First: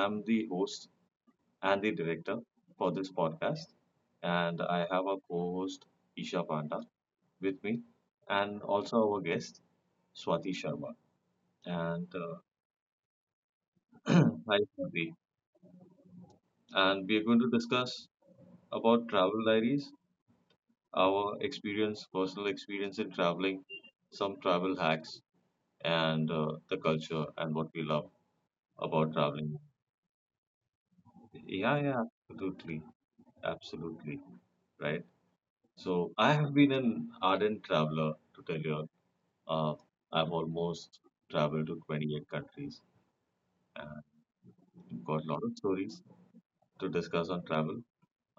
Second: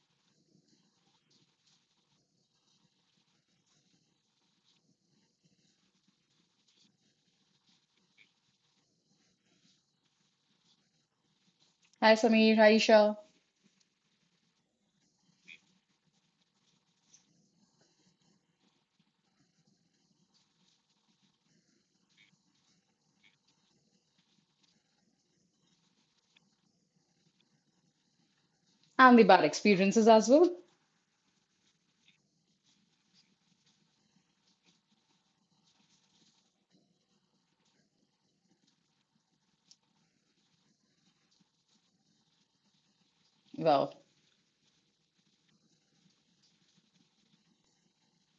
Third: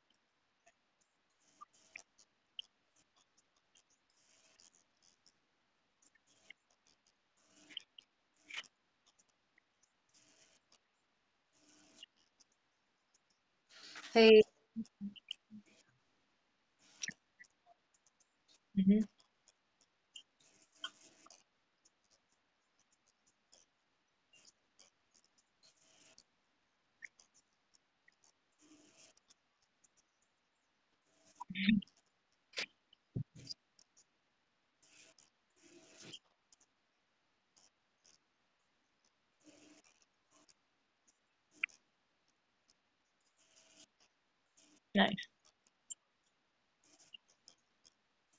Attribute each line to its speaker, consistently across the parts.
Speaker 1: I'm the host and the director for this podcast. And I have a co-host Isha Panda with me and also our guest Swati Sharma. And
Speaker 2: Hi Sameer, hi Isha,
Speaker 3: Hey.
Speaker 1: hi Swati. And we are going to discuss
Speaker 3: Mhm.
Speaker 1: about travel diaries, our experience, personal experience in traveling, some travel hacks and the culture and what we love about
Speaker 2: and the bad
Speaker 1: traveling.
Speaker 2: experiences as well.
Speaker 1: Yeah, yeah, absolutely. Absolutely. Right. So I have been an ardent traveler to tell you. Uh, I've almost traveled to 28 countries
Speaker 2: Well,
Speaker 1: and got a
Speaker 3: Nice.
Speaker 1: lot of stories to discuss on travel.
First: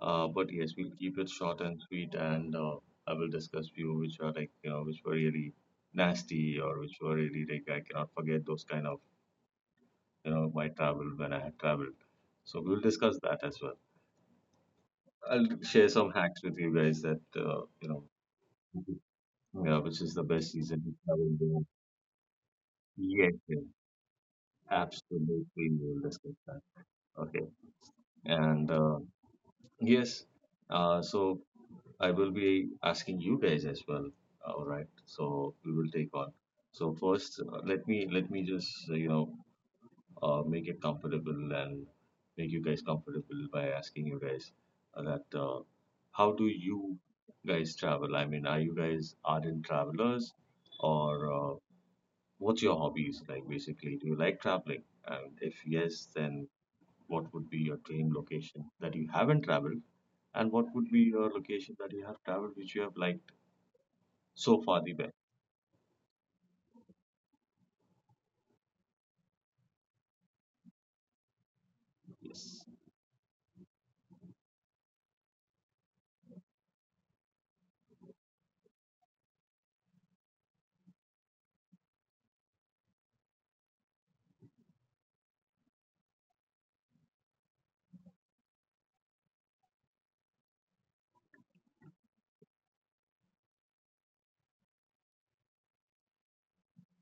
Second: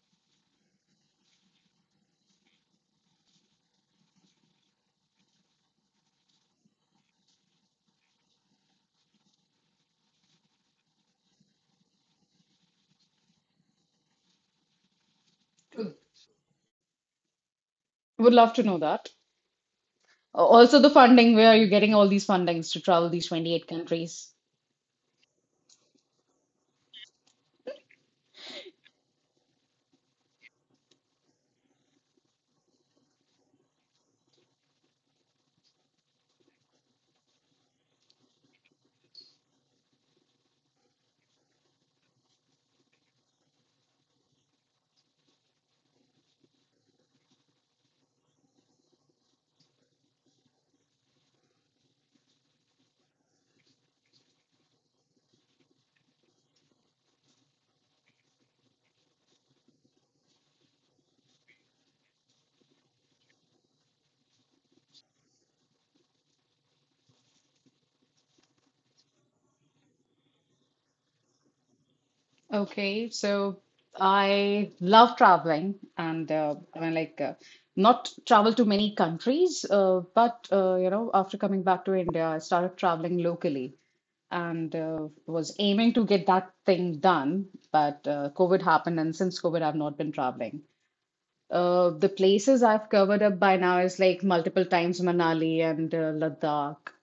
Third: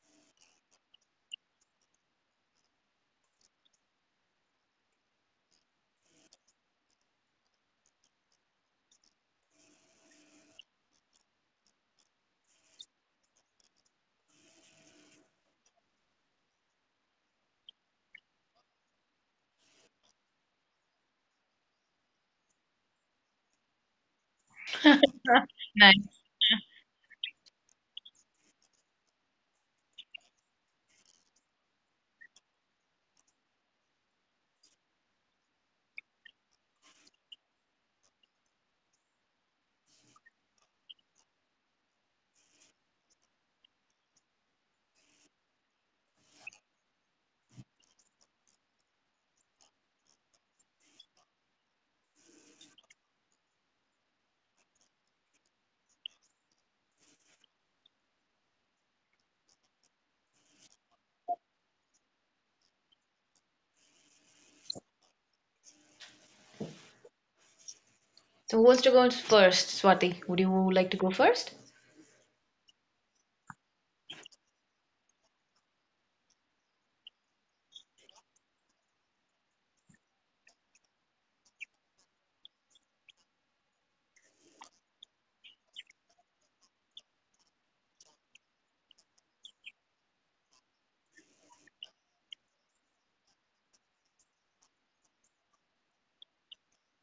Speaker 1: But yes, we'll keep it short and sweet, and I will discuss few which are like which were really nasty or which were really like I cannot forget those kind of my travel when I had traveled. So we'll discuss that as well. I'll share some hacks with you guys that
Speaker 2: would love to know that.
Speaker 1: yeah, which is the best
Speaker 2: Also,
Speaker 1: season
Speaker 2: the
Speaker 1: to
Speaker 2: funding, where are
Speaker 1: travel.
Speaker 2: you getting all these fundings to travel these
Speaker 1: Yes, yes,
Speaker 2: 28 countries?
Speaker 1: absolutely. We will
Speaker 3: Nice.
Speaker 1: discuss that. Okay. And uh, yes, so I will be asking you guys as well. All right. So we will take on. So first, let me just make it comfortable and make you guys comfortable by asking you guys that how do you guys travel? I mean, are you guys ardent travelers or what's your hobbies like basically? Do you like traveling? And if yes, then what would be your dream location that you haven't traveled? And what would be your location that you have traveled which you have liked so far the best?
Speaker 3: So who wants to go first? Swati, would you like to go first?
Speaker 1: Yes.
Speaker 2: Okay, so I love traveling and I mean, like, not travel to many countries, but you know, after coming back to India, I started traveling locally and was aiming to get that thing done, but COVID happened, and since COVID, I've not been traveling. The places I've covered up by now is like multiple times Manali and Ladakh.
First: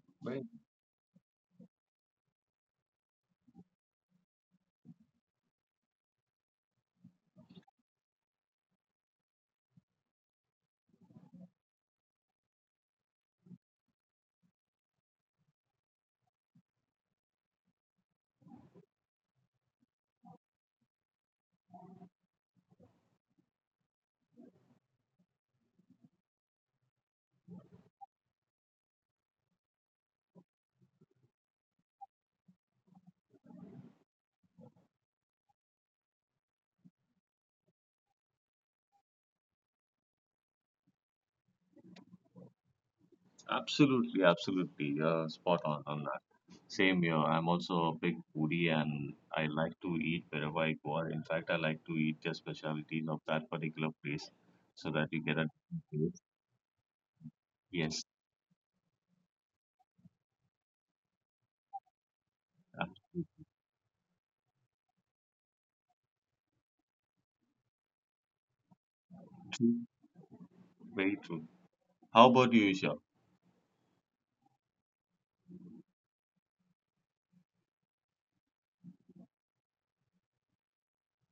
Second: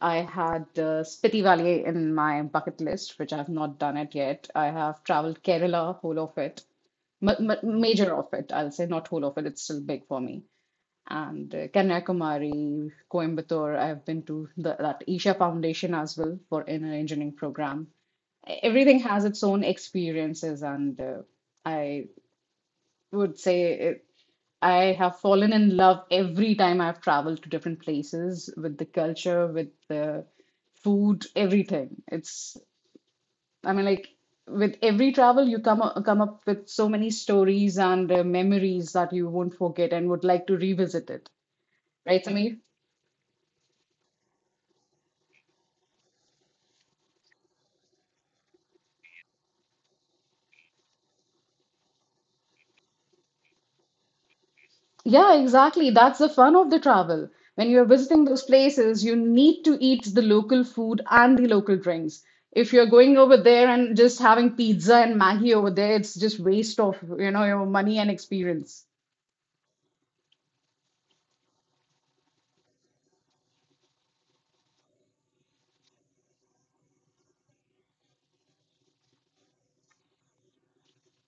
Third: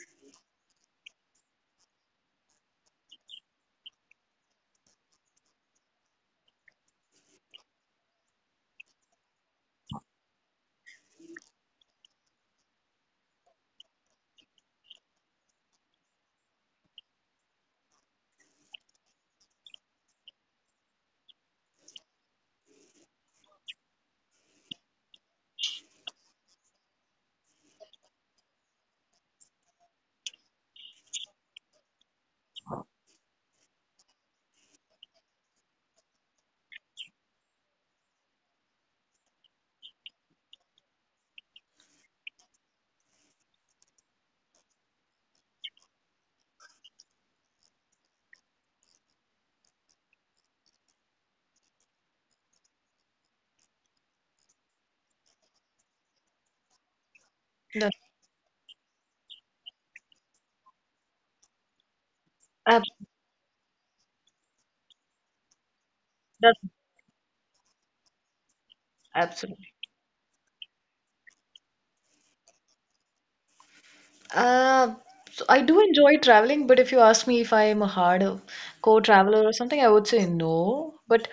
Speaker 2: I
Speaker 1: Right.
Speaker 2: had Spiti Valley in my bucket list, which I've not done it yet. I have traveled Kerala, whole of it, ma ma major of it. I'll say not whole of it. It's still big for me. And Kanyakumari, Coimbatore. I've been to that Isha Foundation as well for an engineering program. Everything has its own experiences, and I would say it I have fallen in love every time I've traveled to different places with the culture, with the food, everything. I mean, like with every travel, you come up with so many stories and memories that you won't forget and would like to revisit it. Right, Samir?
Speaker 1: Absolutely, absolutely. You're spot on that. Same here. I'm also a big foodie and I like to eat wherever I go. Or in fact, I like to eat the specialties of that particular place so that you get a
Speaker 2: Yeah,
Speaker 1: taste.
Speaker 2: exactly. That's the fun of the
Speaker 3: That,
Speaker 2: travel.
Speaker 1: Yes,
Speaker 2: When you're visiting those places, you need to eat the local food and the local drinks.
Speaker 3: ab-
Speaker 2: If you're going
Speaker 1: absolutely.
Speaker 2: over there and just having pizza and Maggie over there, it's just
Speaker 3: that,
Speaker 2: waste of, you know, your money and experience.
Speaker 3: absolutely.
Speaker 1: True. Very true. How about you, Isha?
Speaker 3: Uh, so I do enjoy traveling, but if you ask me if I am a hardcore traveler or something, I would say no. But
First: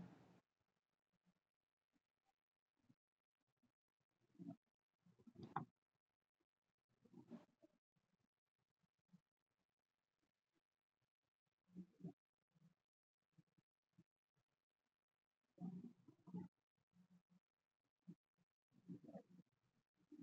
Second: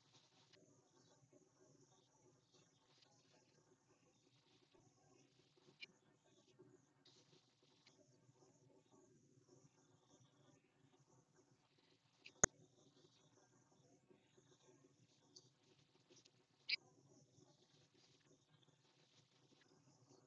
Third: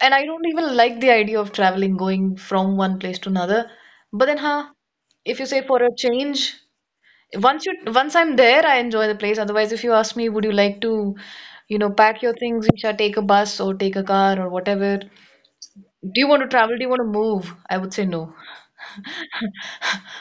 Speaker 3: and I don't even like the idea of traveling, going from one place to another. But then, huh? If you say for a change. Once I'm there, I enjoy the place. Otherwise, if you ask me, would you like to, pack your things, Isha, take a bus or take a car or whatever? Do you want to travel? Do you want to move? I would say no.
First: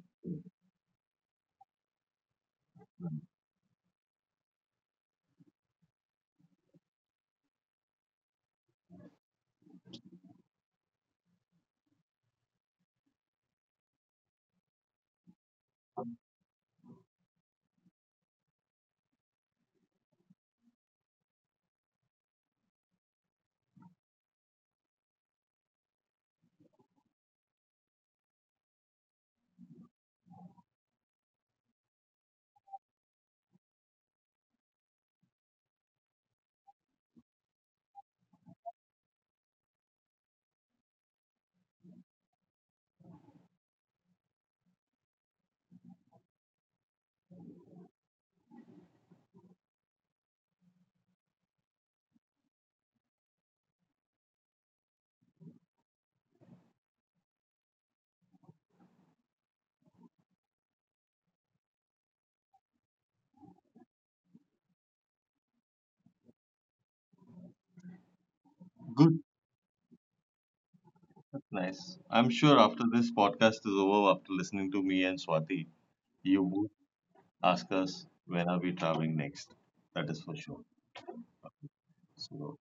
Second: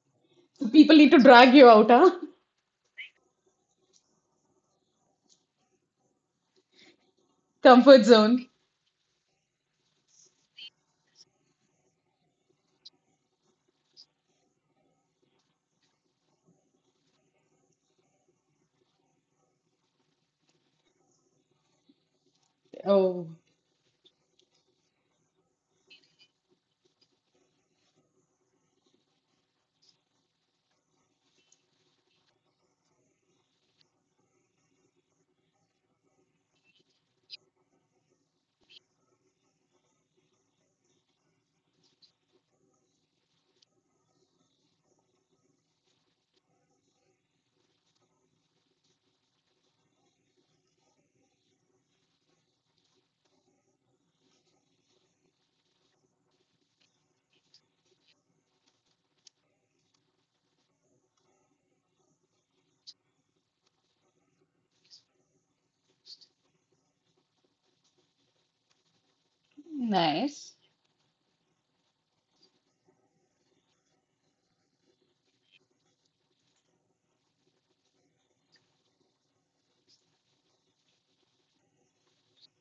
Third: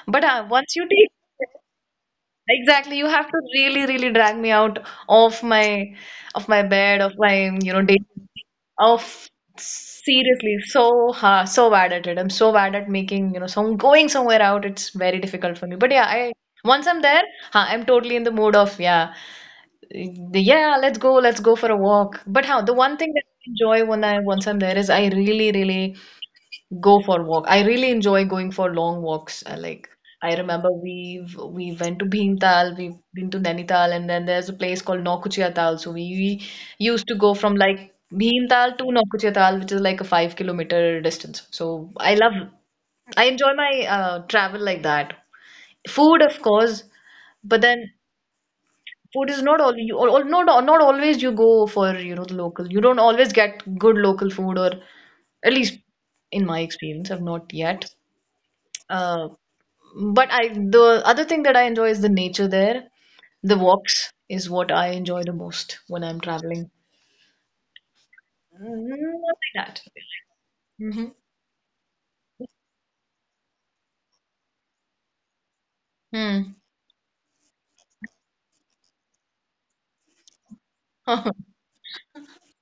Speaker 3: But
Speaker 2: So
Speaker 3: once you
Speaker 2: people need
Speaker 3: take
Speaker 2: to drag you out, huh?
Speaker 3: Exactly, you have to really, really drag me out of my of my bed, of my, you know, day.
Speaker 2: Comfort zone.
Speaker 3: Of Seriously, so hard, so bad at it. I'm so bad at making, you know, some going somewhere out. It's very difficult for me. But yeah, I once I'm there, huh, I'm totally in the mood of yeah. Yeah, let's go for a walk. But how the one thing that
Speaker 2: Oh.
Speaker 3: I enjoy when I'm there is I really, really go for walk. I really enjoy going for long walks. I remember we went to Bhimtal, we've been to Nainital, and then there's a place called Nokuchia Tal. So we used to go from like Bhimtal to Nokuchia Tal, which is like a 5 km distance. So I enjoy my travel like that. Food, of course, but then food is not all you not always you go for the local. You don't always get good local food, or at least in my experience, I've not yet. Uh, but I the other thing that I enjoy is the nature there. The walks is what I enjoy the most when I'm traveling. Mm, not
Speaker 1: Good.
Speaker 3: like that.
Speaker 2: Nice.
Speaker 3: Mm-hmm.
Speaker 1: That's nice. I'm sure after this podcast is over, after listening to me and Swati, you would ask us when are we traveling next. That is for sure.
Speaker 3: Hmm.
Speaker 1: So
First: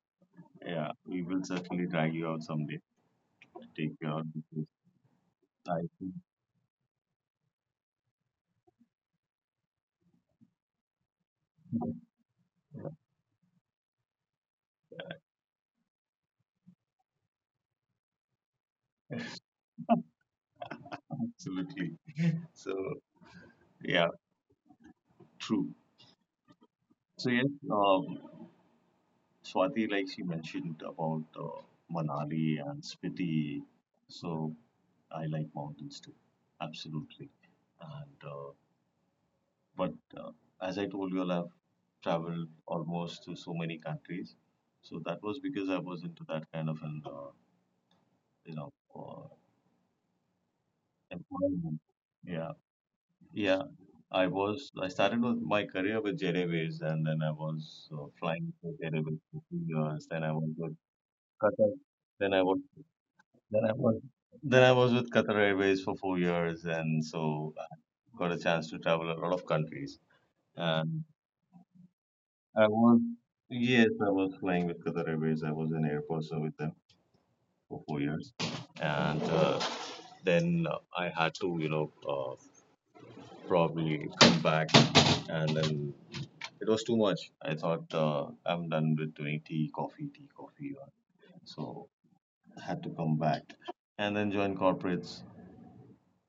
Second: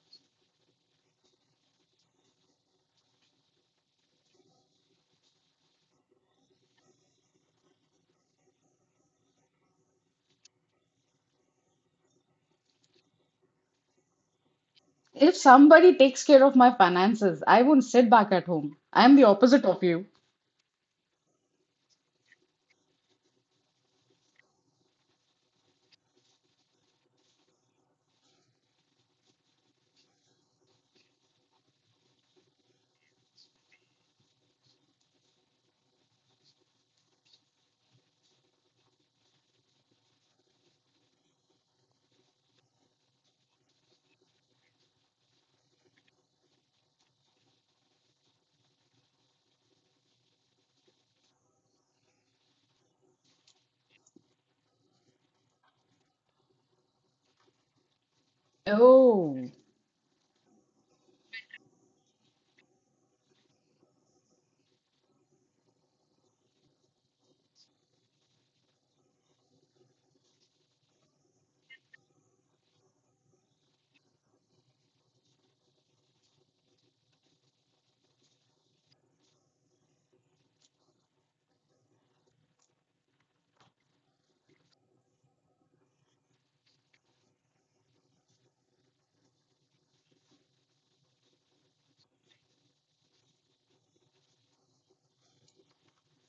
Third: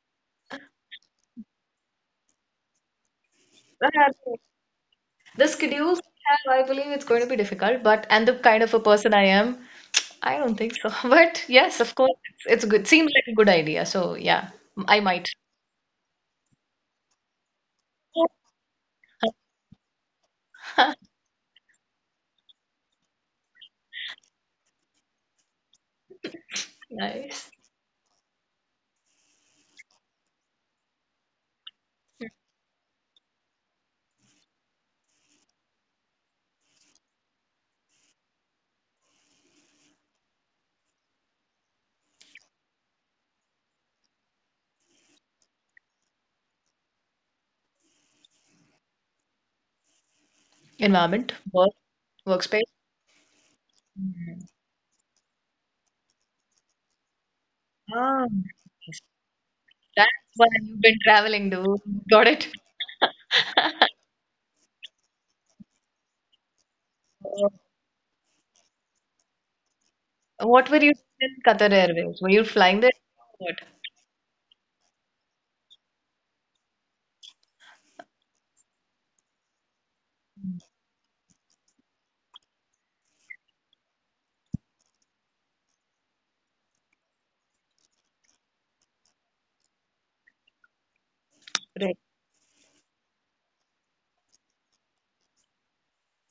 Speaker 1: yeah, we will certainly drag you out someday to take you out
Speaker 3: Well,
Speaker 1: because
Speaker 3: the
Speaker 1: I
Speaker 3: schedules
Speaker 1: think,
Speaker 3: I have, I believe it's going to be difficult, but and the kind of a person I am, I don't think so. But yes, of course, it's good. Seems like a good idea. So yeah, I might.
Speaker 2: If somebody takes care of my finances, I won't sit back at home. I'm the opposite of you.
Speaker 1: absolutely. So yeah, true. So yes,
Speaker 3: Nice.
Speaker 1: um, Swati, like she mentioned about Manali and Spiti. So I like mountains too. Absolutely. And But as I told you, all, I've traveled almost to so many countries. So that was because I was into that kind of an, you know, uh,
Speaker 3: Environment, work,
Speaker 1: employment. Yeah,
Speaker 3: workspace.
Speaker 1: yeah. I was. I started with my career with Jet Airways, and then I was
Speaker 3: Ah,
Speaker 1: flying for Jet Airways for
Speaker 2: Oh,
Speaker 1: 2 years. Then I
Speaker 3: that's why
Speaker 1: was with
Speaker 3: you've been traveling,
Speaker 1: Qatar.
Speaker 3: dude. Got
Speaker 1: Then I
Speaker 3: it.
Speaker 1: was. Then I was. Then I was with Qatar Airways for 4 years, and
Speaker 3: Uh,
Speaker 1: so I got a chance to travel a lot of countries.
Speaker 3: What were you doing in Qatar Airways? Were you
Speaker 1: I
Speaker 3: flying there?
Speaker 1: was,
Speaker 3: What?
Speaker 1: yes, I was flying with Qatar Airways. I was an air person with them for 4 years. And then I had to, probably come back. And then it was too much. I thought I'm done with doing tea, coffee, tea, coffee. So
Speaker 3: Right.
Speaker 1: I had to come back and then join corporates.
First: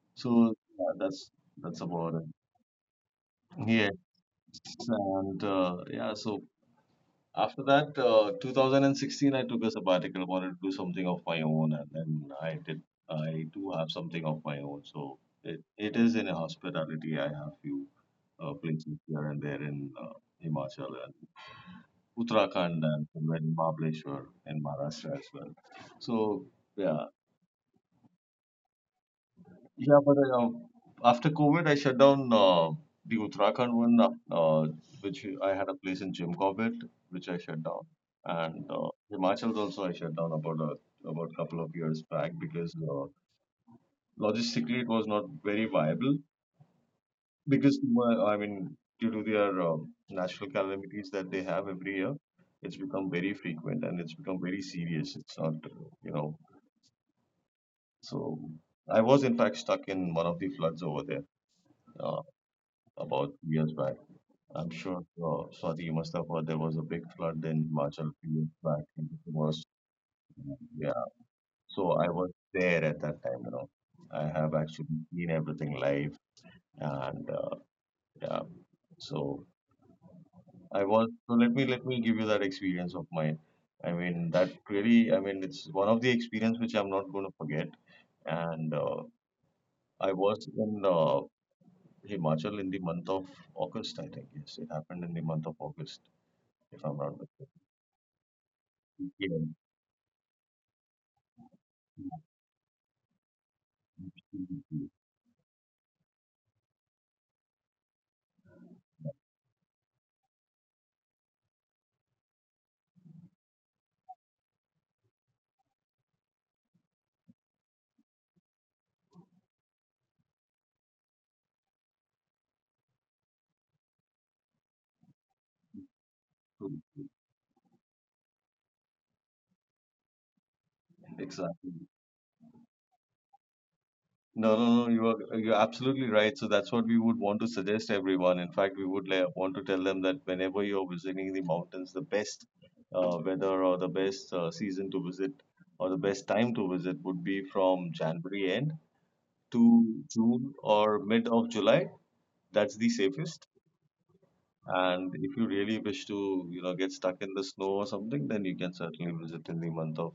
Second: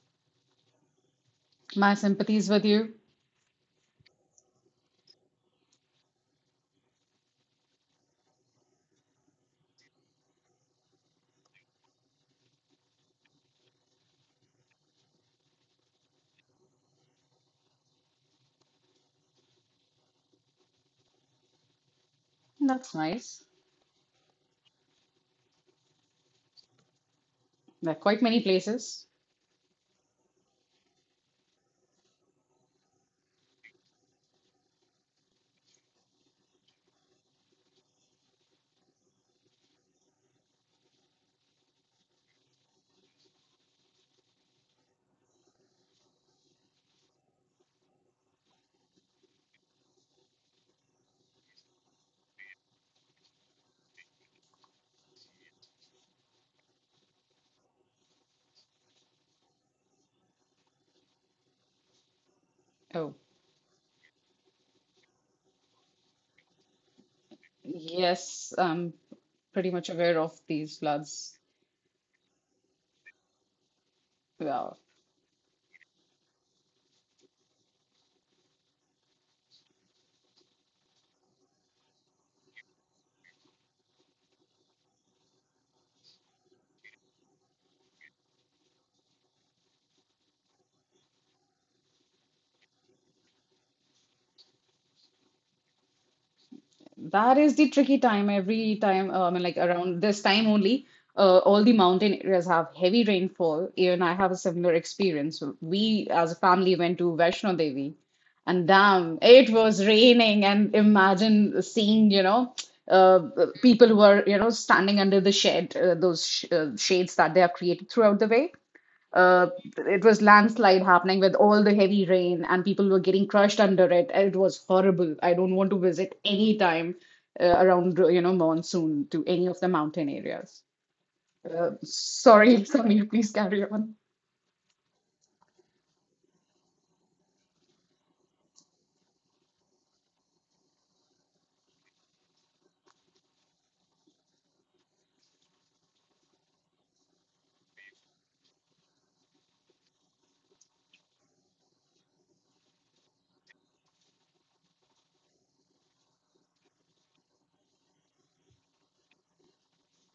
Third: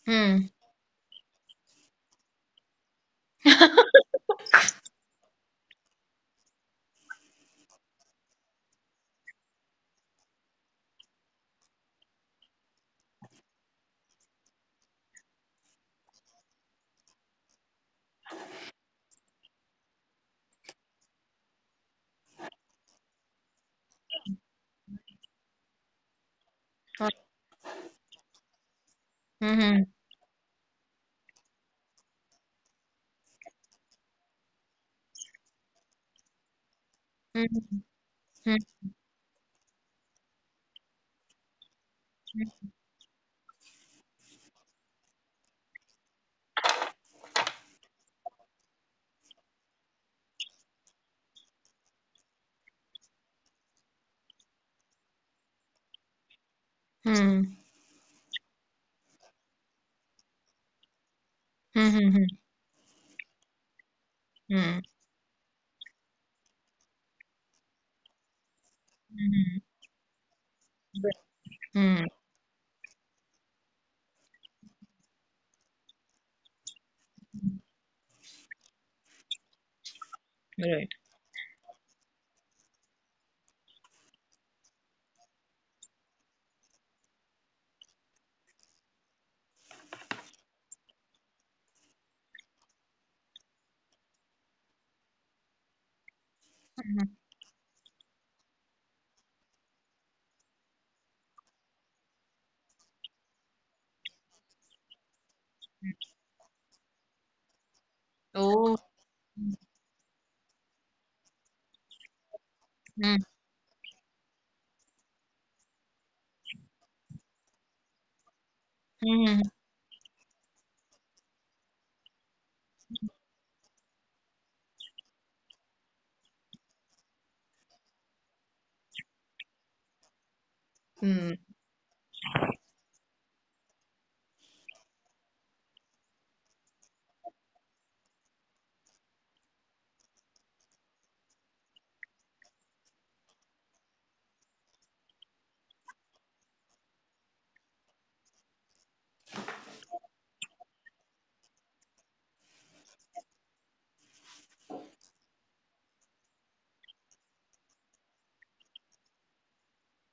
Speaker 3: Hmm.
Speaker 1: So yeah, that's
Speaker 2: my
Speaker 1: about it.
Speaker 2: sympathies with you.
Speaker 1: Yes, and yeah, so After that, 2016, I took a sabbatical, wanted to do something of my own, and then I did. I do have something of my own, so it is in a hospitality. I have few places here and there in Himachal and Uttarakhand
Speaker 2: That's
Speaker 1: and somewhere
Speaker 2: nice.
Speaker 1: in Mahabaleshwar in Maharashtra as well. So yeah.
Speaker 3: Uh,
Speaker 2: There are quite many places.
Speaker 3: Hmm.
Speaker 1: Yeah, but after COVID, I shut down the Uttarakhand one, uh, which I had a place in Jim Corbett, which I shut down,
Speaker 3: Hmm.
Speaker 1: and
Speaker 3: Hmm.
Speaker 1: Himachal's also I shut down about a couple of years back because logistically it was not very viable because I mean due to their natural calamities that they have every year, it's become very frequent and it's become very serious. It's not
Speaker 3: Hmm.
Speaker 1: so I was in fact stuck in one of the floods over there
Speaker 3: Hmm.
Speaker 1: Uh,
Speaker 3: Hmm.
Speaker 2: Oh,
Speaker 1: about 2 years back. I'm
Speaker 3: Hmm.
Speaker 1: sure, Swati, you must have heard there was a big flood in Himachal a few years
Speaker 2: yes,
Speaker 1: back.
Speaker 2: I'm
Speaker 1: And it was,
Speaker 3: Hmm.
Speaker 2: pretty much aware of these
Speaker 1: yeah.
Speaker 2: floods.
Speaker 1: So
Speaker 3: Hmm. Hmm.
Speaker 1: I was there at that time, you know. I have
Speaker 2: Well,
Speaker 1: actually seen everything live, and yeah. So I
Speaker 3: Right.
Speaker 1: was. So let me give you that experience of mine. I mean, that really. I mean, it's one of the experience which I'm not going to forget. And I was in Himachal in the month of August, I think. Yes, it happened in the month of August, if I'm
Speaker 3: Hmm.
Speaker 1: not
Speaker 2: that
Speaker 1: mistaken.
Speaker 2: is the tricky time. Every time,
Speaker 1: Yeah.
Speaker 2: I mean, like around this time only, all the mountain
Speaker 1: Yeah,
Speaker 2: areas have heavy rainfall. Even I have a similar
Speaker 1: absolutely.
Speaker 2: experience. We, as a family, went to Vaishno Devi, and
Speaker 3: Oh.
Speaker 2: damn, it was raining. And imagine seeing, you know,
Speaker 3: Hmm.
Speaker 2: uh, people who are, you know, standing under the shed, those sh shades that they have created throughout the way.
Speaker 3: Hmm.
Speaker 2: uh, it was landslide happening with all the heavy rain and people were getting crushed under it. It was horrible. I don't want to visit any
Speaker 1: True.
Speaker 2: time around, you know, monsoon to any of the mountain areas.
Speaker 1: Exactly.
Speaker 2: Sorry, Samir, please carry on.
Speaker 1: No, you are you're absolutely right. So that's what we would want to suggest everyone. In fact, we would like, want to tell them that whenever you're visiting the mountains, the best weather or the best season to visit or the best time to visit would be from January end to June or mid of July. That's the safest. And if you really wish to, you know, get stuck in the snow or something, then you can certainly visit in the month of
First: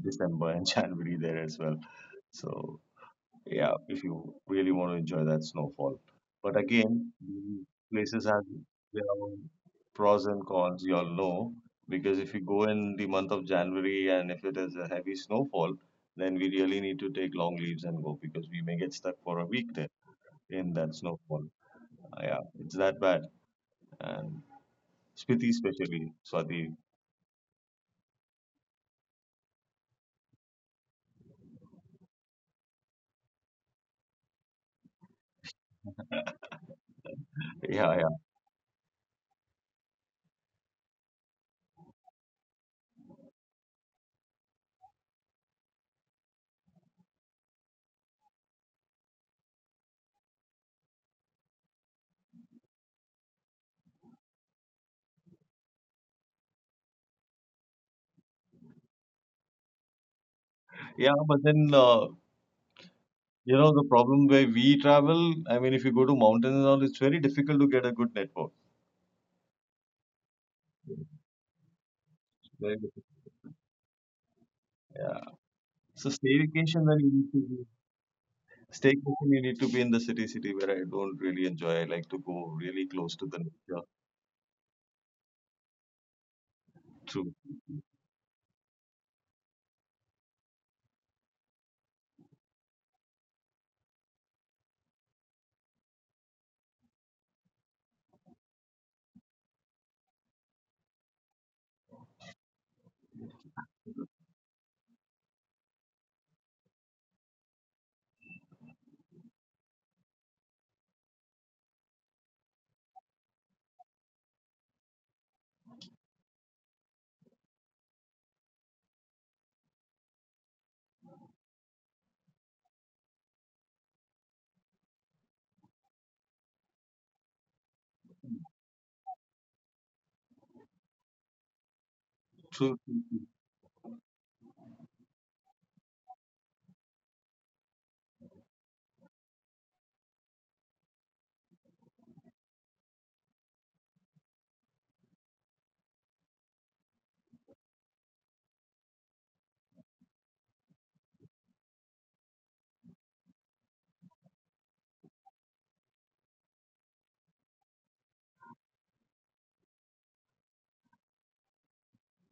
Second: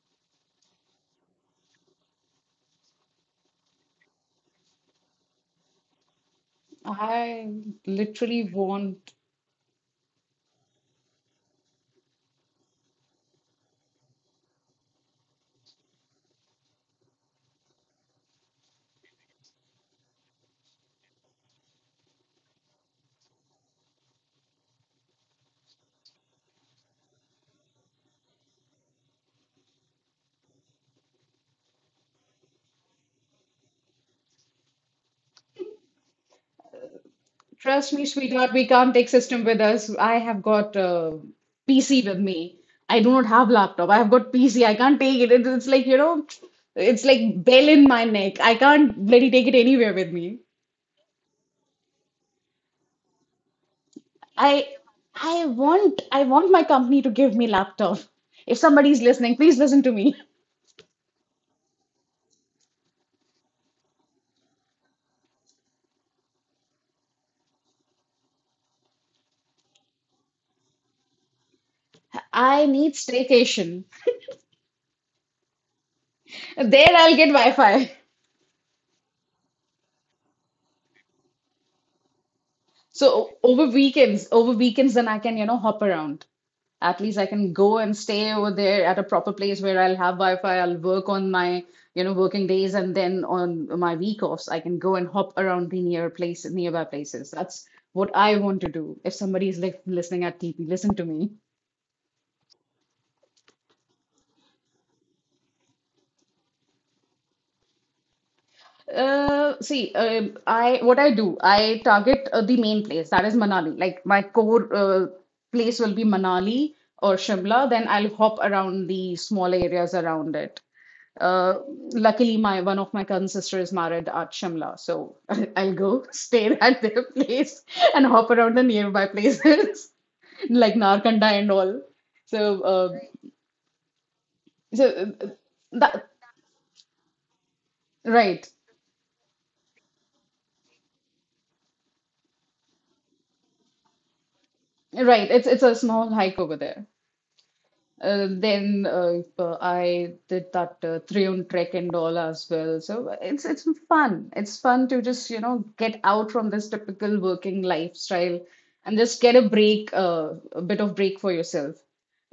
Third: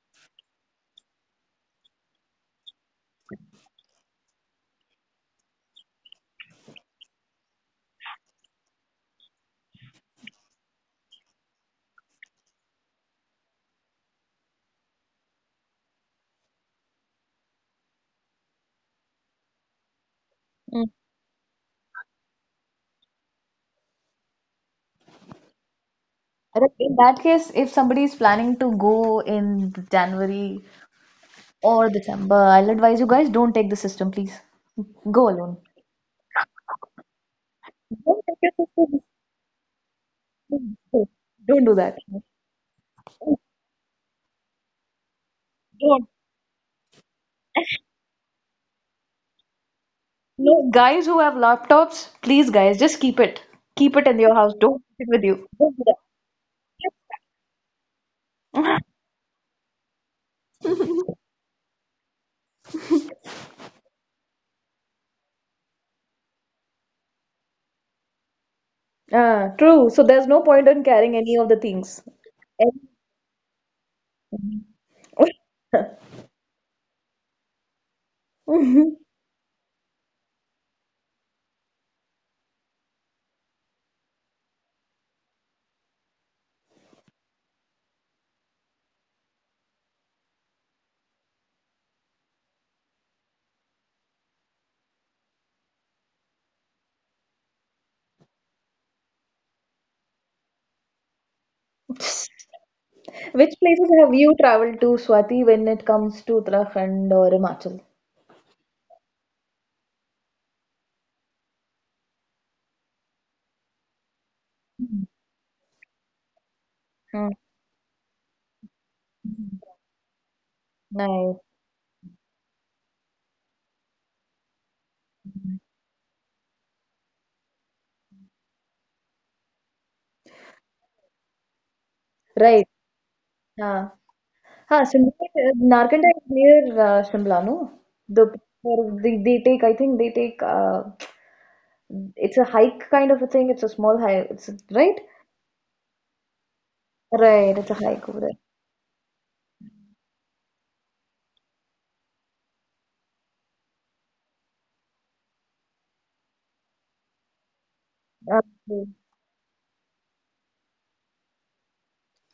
Speaker 1: December and January there as well. So yeah, if you really want to enjoy that snowfall. But again,
Speaker 2: I
Speaker 1: the places have
Speaker 2: literally
Speaker 1: their
Speaker 2: won't.
Speaker 1: own pros and cons, you all know, because if you go in the month of January and if it is a heavy snowfall, then we really need to take long leaves and go because we may get stuck for a week there in
Speaker 3: Hmm.
Speaker 1: that snowfall. Yeah, it's that bad. And Spiti especially,
Speaker 3: But
Speaker 1: Swati.
Speaker 3: in that case, if somebody is planning to go in January or December, I'll advise you guys don't take the system, please. Go alone.
Speaker 2: Trust
Speaker 1: Yeah,
Speaker 2: me,
Speaker 1: yeah.
Speaker 3: Don't take
Speaker 2: sweetheart, we
Speaker 3: your
Speaker 2: can't
Speaker 3: sister
Speaker 2: take system with us. I have
Speaker 3: with
Speaker 2: got
Speaker 3: you.
Speaker 2: a
Speaker 3: Don't do that.
Speaker 2: PC with me. I do not have laptop. I have got PC. I can't take it. It's like, you
Speaker 3: Don't.
Speaker 2: know, it's like bell in my neck. I can't bloody take it anywhere with me.
Speaker 3: No, guys who have laptops, please, guys, just keep it. Keep it in your house.
Speaker 2: I
Speaker 3: Don't take it with
Speaker 2: I
Speaker 3: you. Don't do
Speaker 2: want I want my company to give me laptop. If
Speaker 3: that.
Speaker 2: somebody's listening, please listen to me.
Speaker 1: Yeah, but then you know the problem where we travel, I mean if you go to mountains and all, it's very difficult to get a good network.
Speaker 3: Ah, true. So there's no point in carrying any of the
Speaker 2: I
Speaker 1: Right.
Speaker 2: need staycation.
Speaker 1: Yeah.
Speaker 3: things.
Speaker 1: So staycation
Speaker 2: There
Speaker 1: then you
Speaker 2: I'll get
Speaker 1: need to be
Speaker 2: Wi-Fi.
Speaker 1: staycation you need to be in the city where I don't really enjoy. I like to go really
Speaker 2: So
Speaker 1: close to the
Speaker 2: over
Speaker 1: nature.
Speaker 2: weekends, then I can, you know, hop around. At least I
Speaker 1: True.
Speaker 2: can go and stay over there at a proper place where I'll have Wi-Fi. I'll work on my, you know, working days, and then on my week offs, I can go and hop around the nearby places. That's what I want to do. If somebody is like listening at TP, listen to me.
Speaker 3: Which places have you traveled to, Swati, when it comes to Uttarakhand or Himachal?
Speaker 2: See, I what I do, I target the main place, that is Manali. Like my core place will be Manali or
Speaker 3: Hmm.
Speaker 2: Shimla, then I'll hop around the small areas around it.
Speaker 3: Nice.
Speaker 2: Uh, Luckily, my one of my cousin sister is married at Shimla, so I'll go stay at their place and hop around the nearby places like Narkanda and all. So,
Speaker 3: Right.
Speaker 1: True. True, true.
Speaker 3: हाँ, हाँ.
Speaker 2: so
Speaker 3: Shimla,
Speaker 2: that
Speaker 3: Narkanda is near Shimla, no? the
Speaker 2: Right,
Speaker 3: they take, I think they take, it's a hike kind of a thing. It's a small hike. Right.
Speaker 2: right. It's a small hike over there.
Speaker 3: Right, it's a hike over
Speaker 2: Uh,
Speaker 3: there.
Speaker 2: then uh, uh, I did that three on trek and all as well. So it's fun. It's fun to just, you know, get out from this typical working
Speaker 3: Uh,
Speaker 2: lifestyle
Speaker 3: True,
Speaker 2: and just get a break, a bit of break for yourself.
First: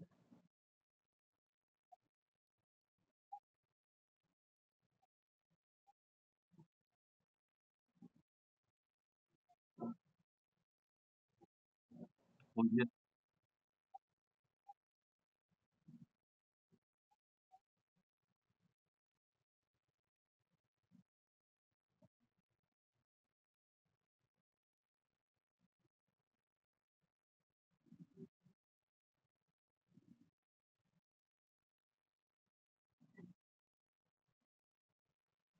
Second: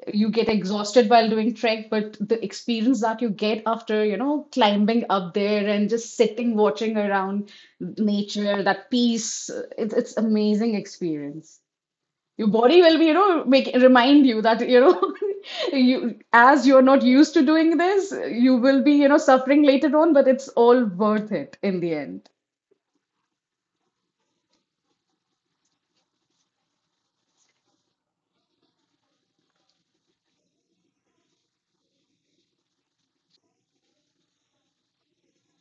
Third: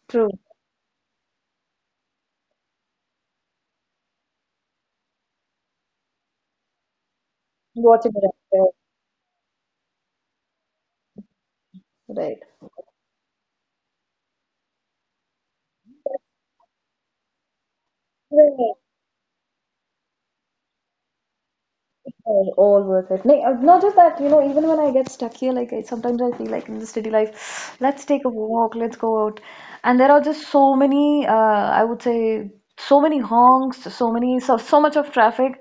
Speaker 3: true.
Speaker 2: You get exhausted while doing trek, but the experience that you get after, you know, climbing up there and just sitting, watching around
Speaker 3: Watching it.
Speaker 2: nature, that peace, it's amazing experience.
Speaker 3: Right,
Speaker 2: Your
Speaker 1: Oh,
Speaker 2: body
Speaker 1: yes.
Speaker 2: will be, you know, make remind you that, you know, you as you're not used to doing this you
Speaker 3: right,
Speaker 2: will be, you know, suffering later on, but it's all worth it in the end.
Speaker 3: all worth it. Like, not just that, you know, even when I get stuck here, like I, sometimes I feel like in the city life, let's take a walk, let's go out. And there are just so many, I would say, so many honks, so many, so, so much of traffic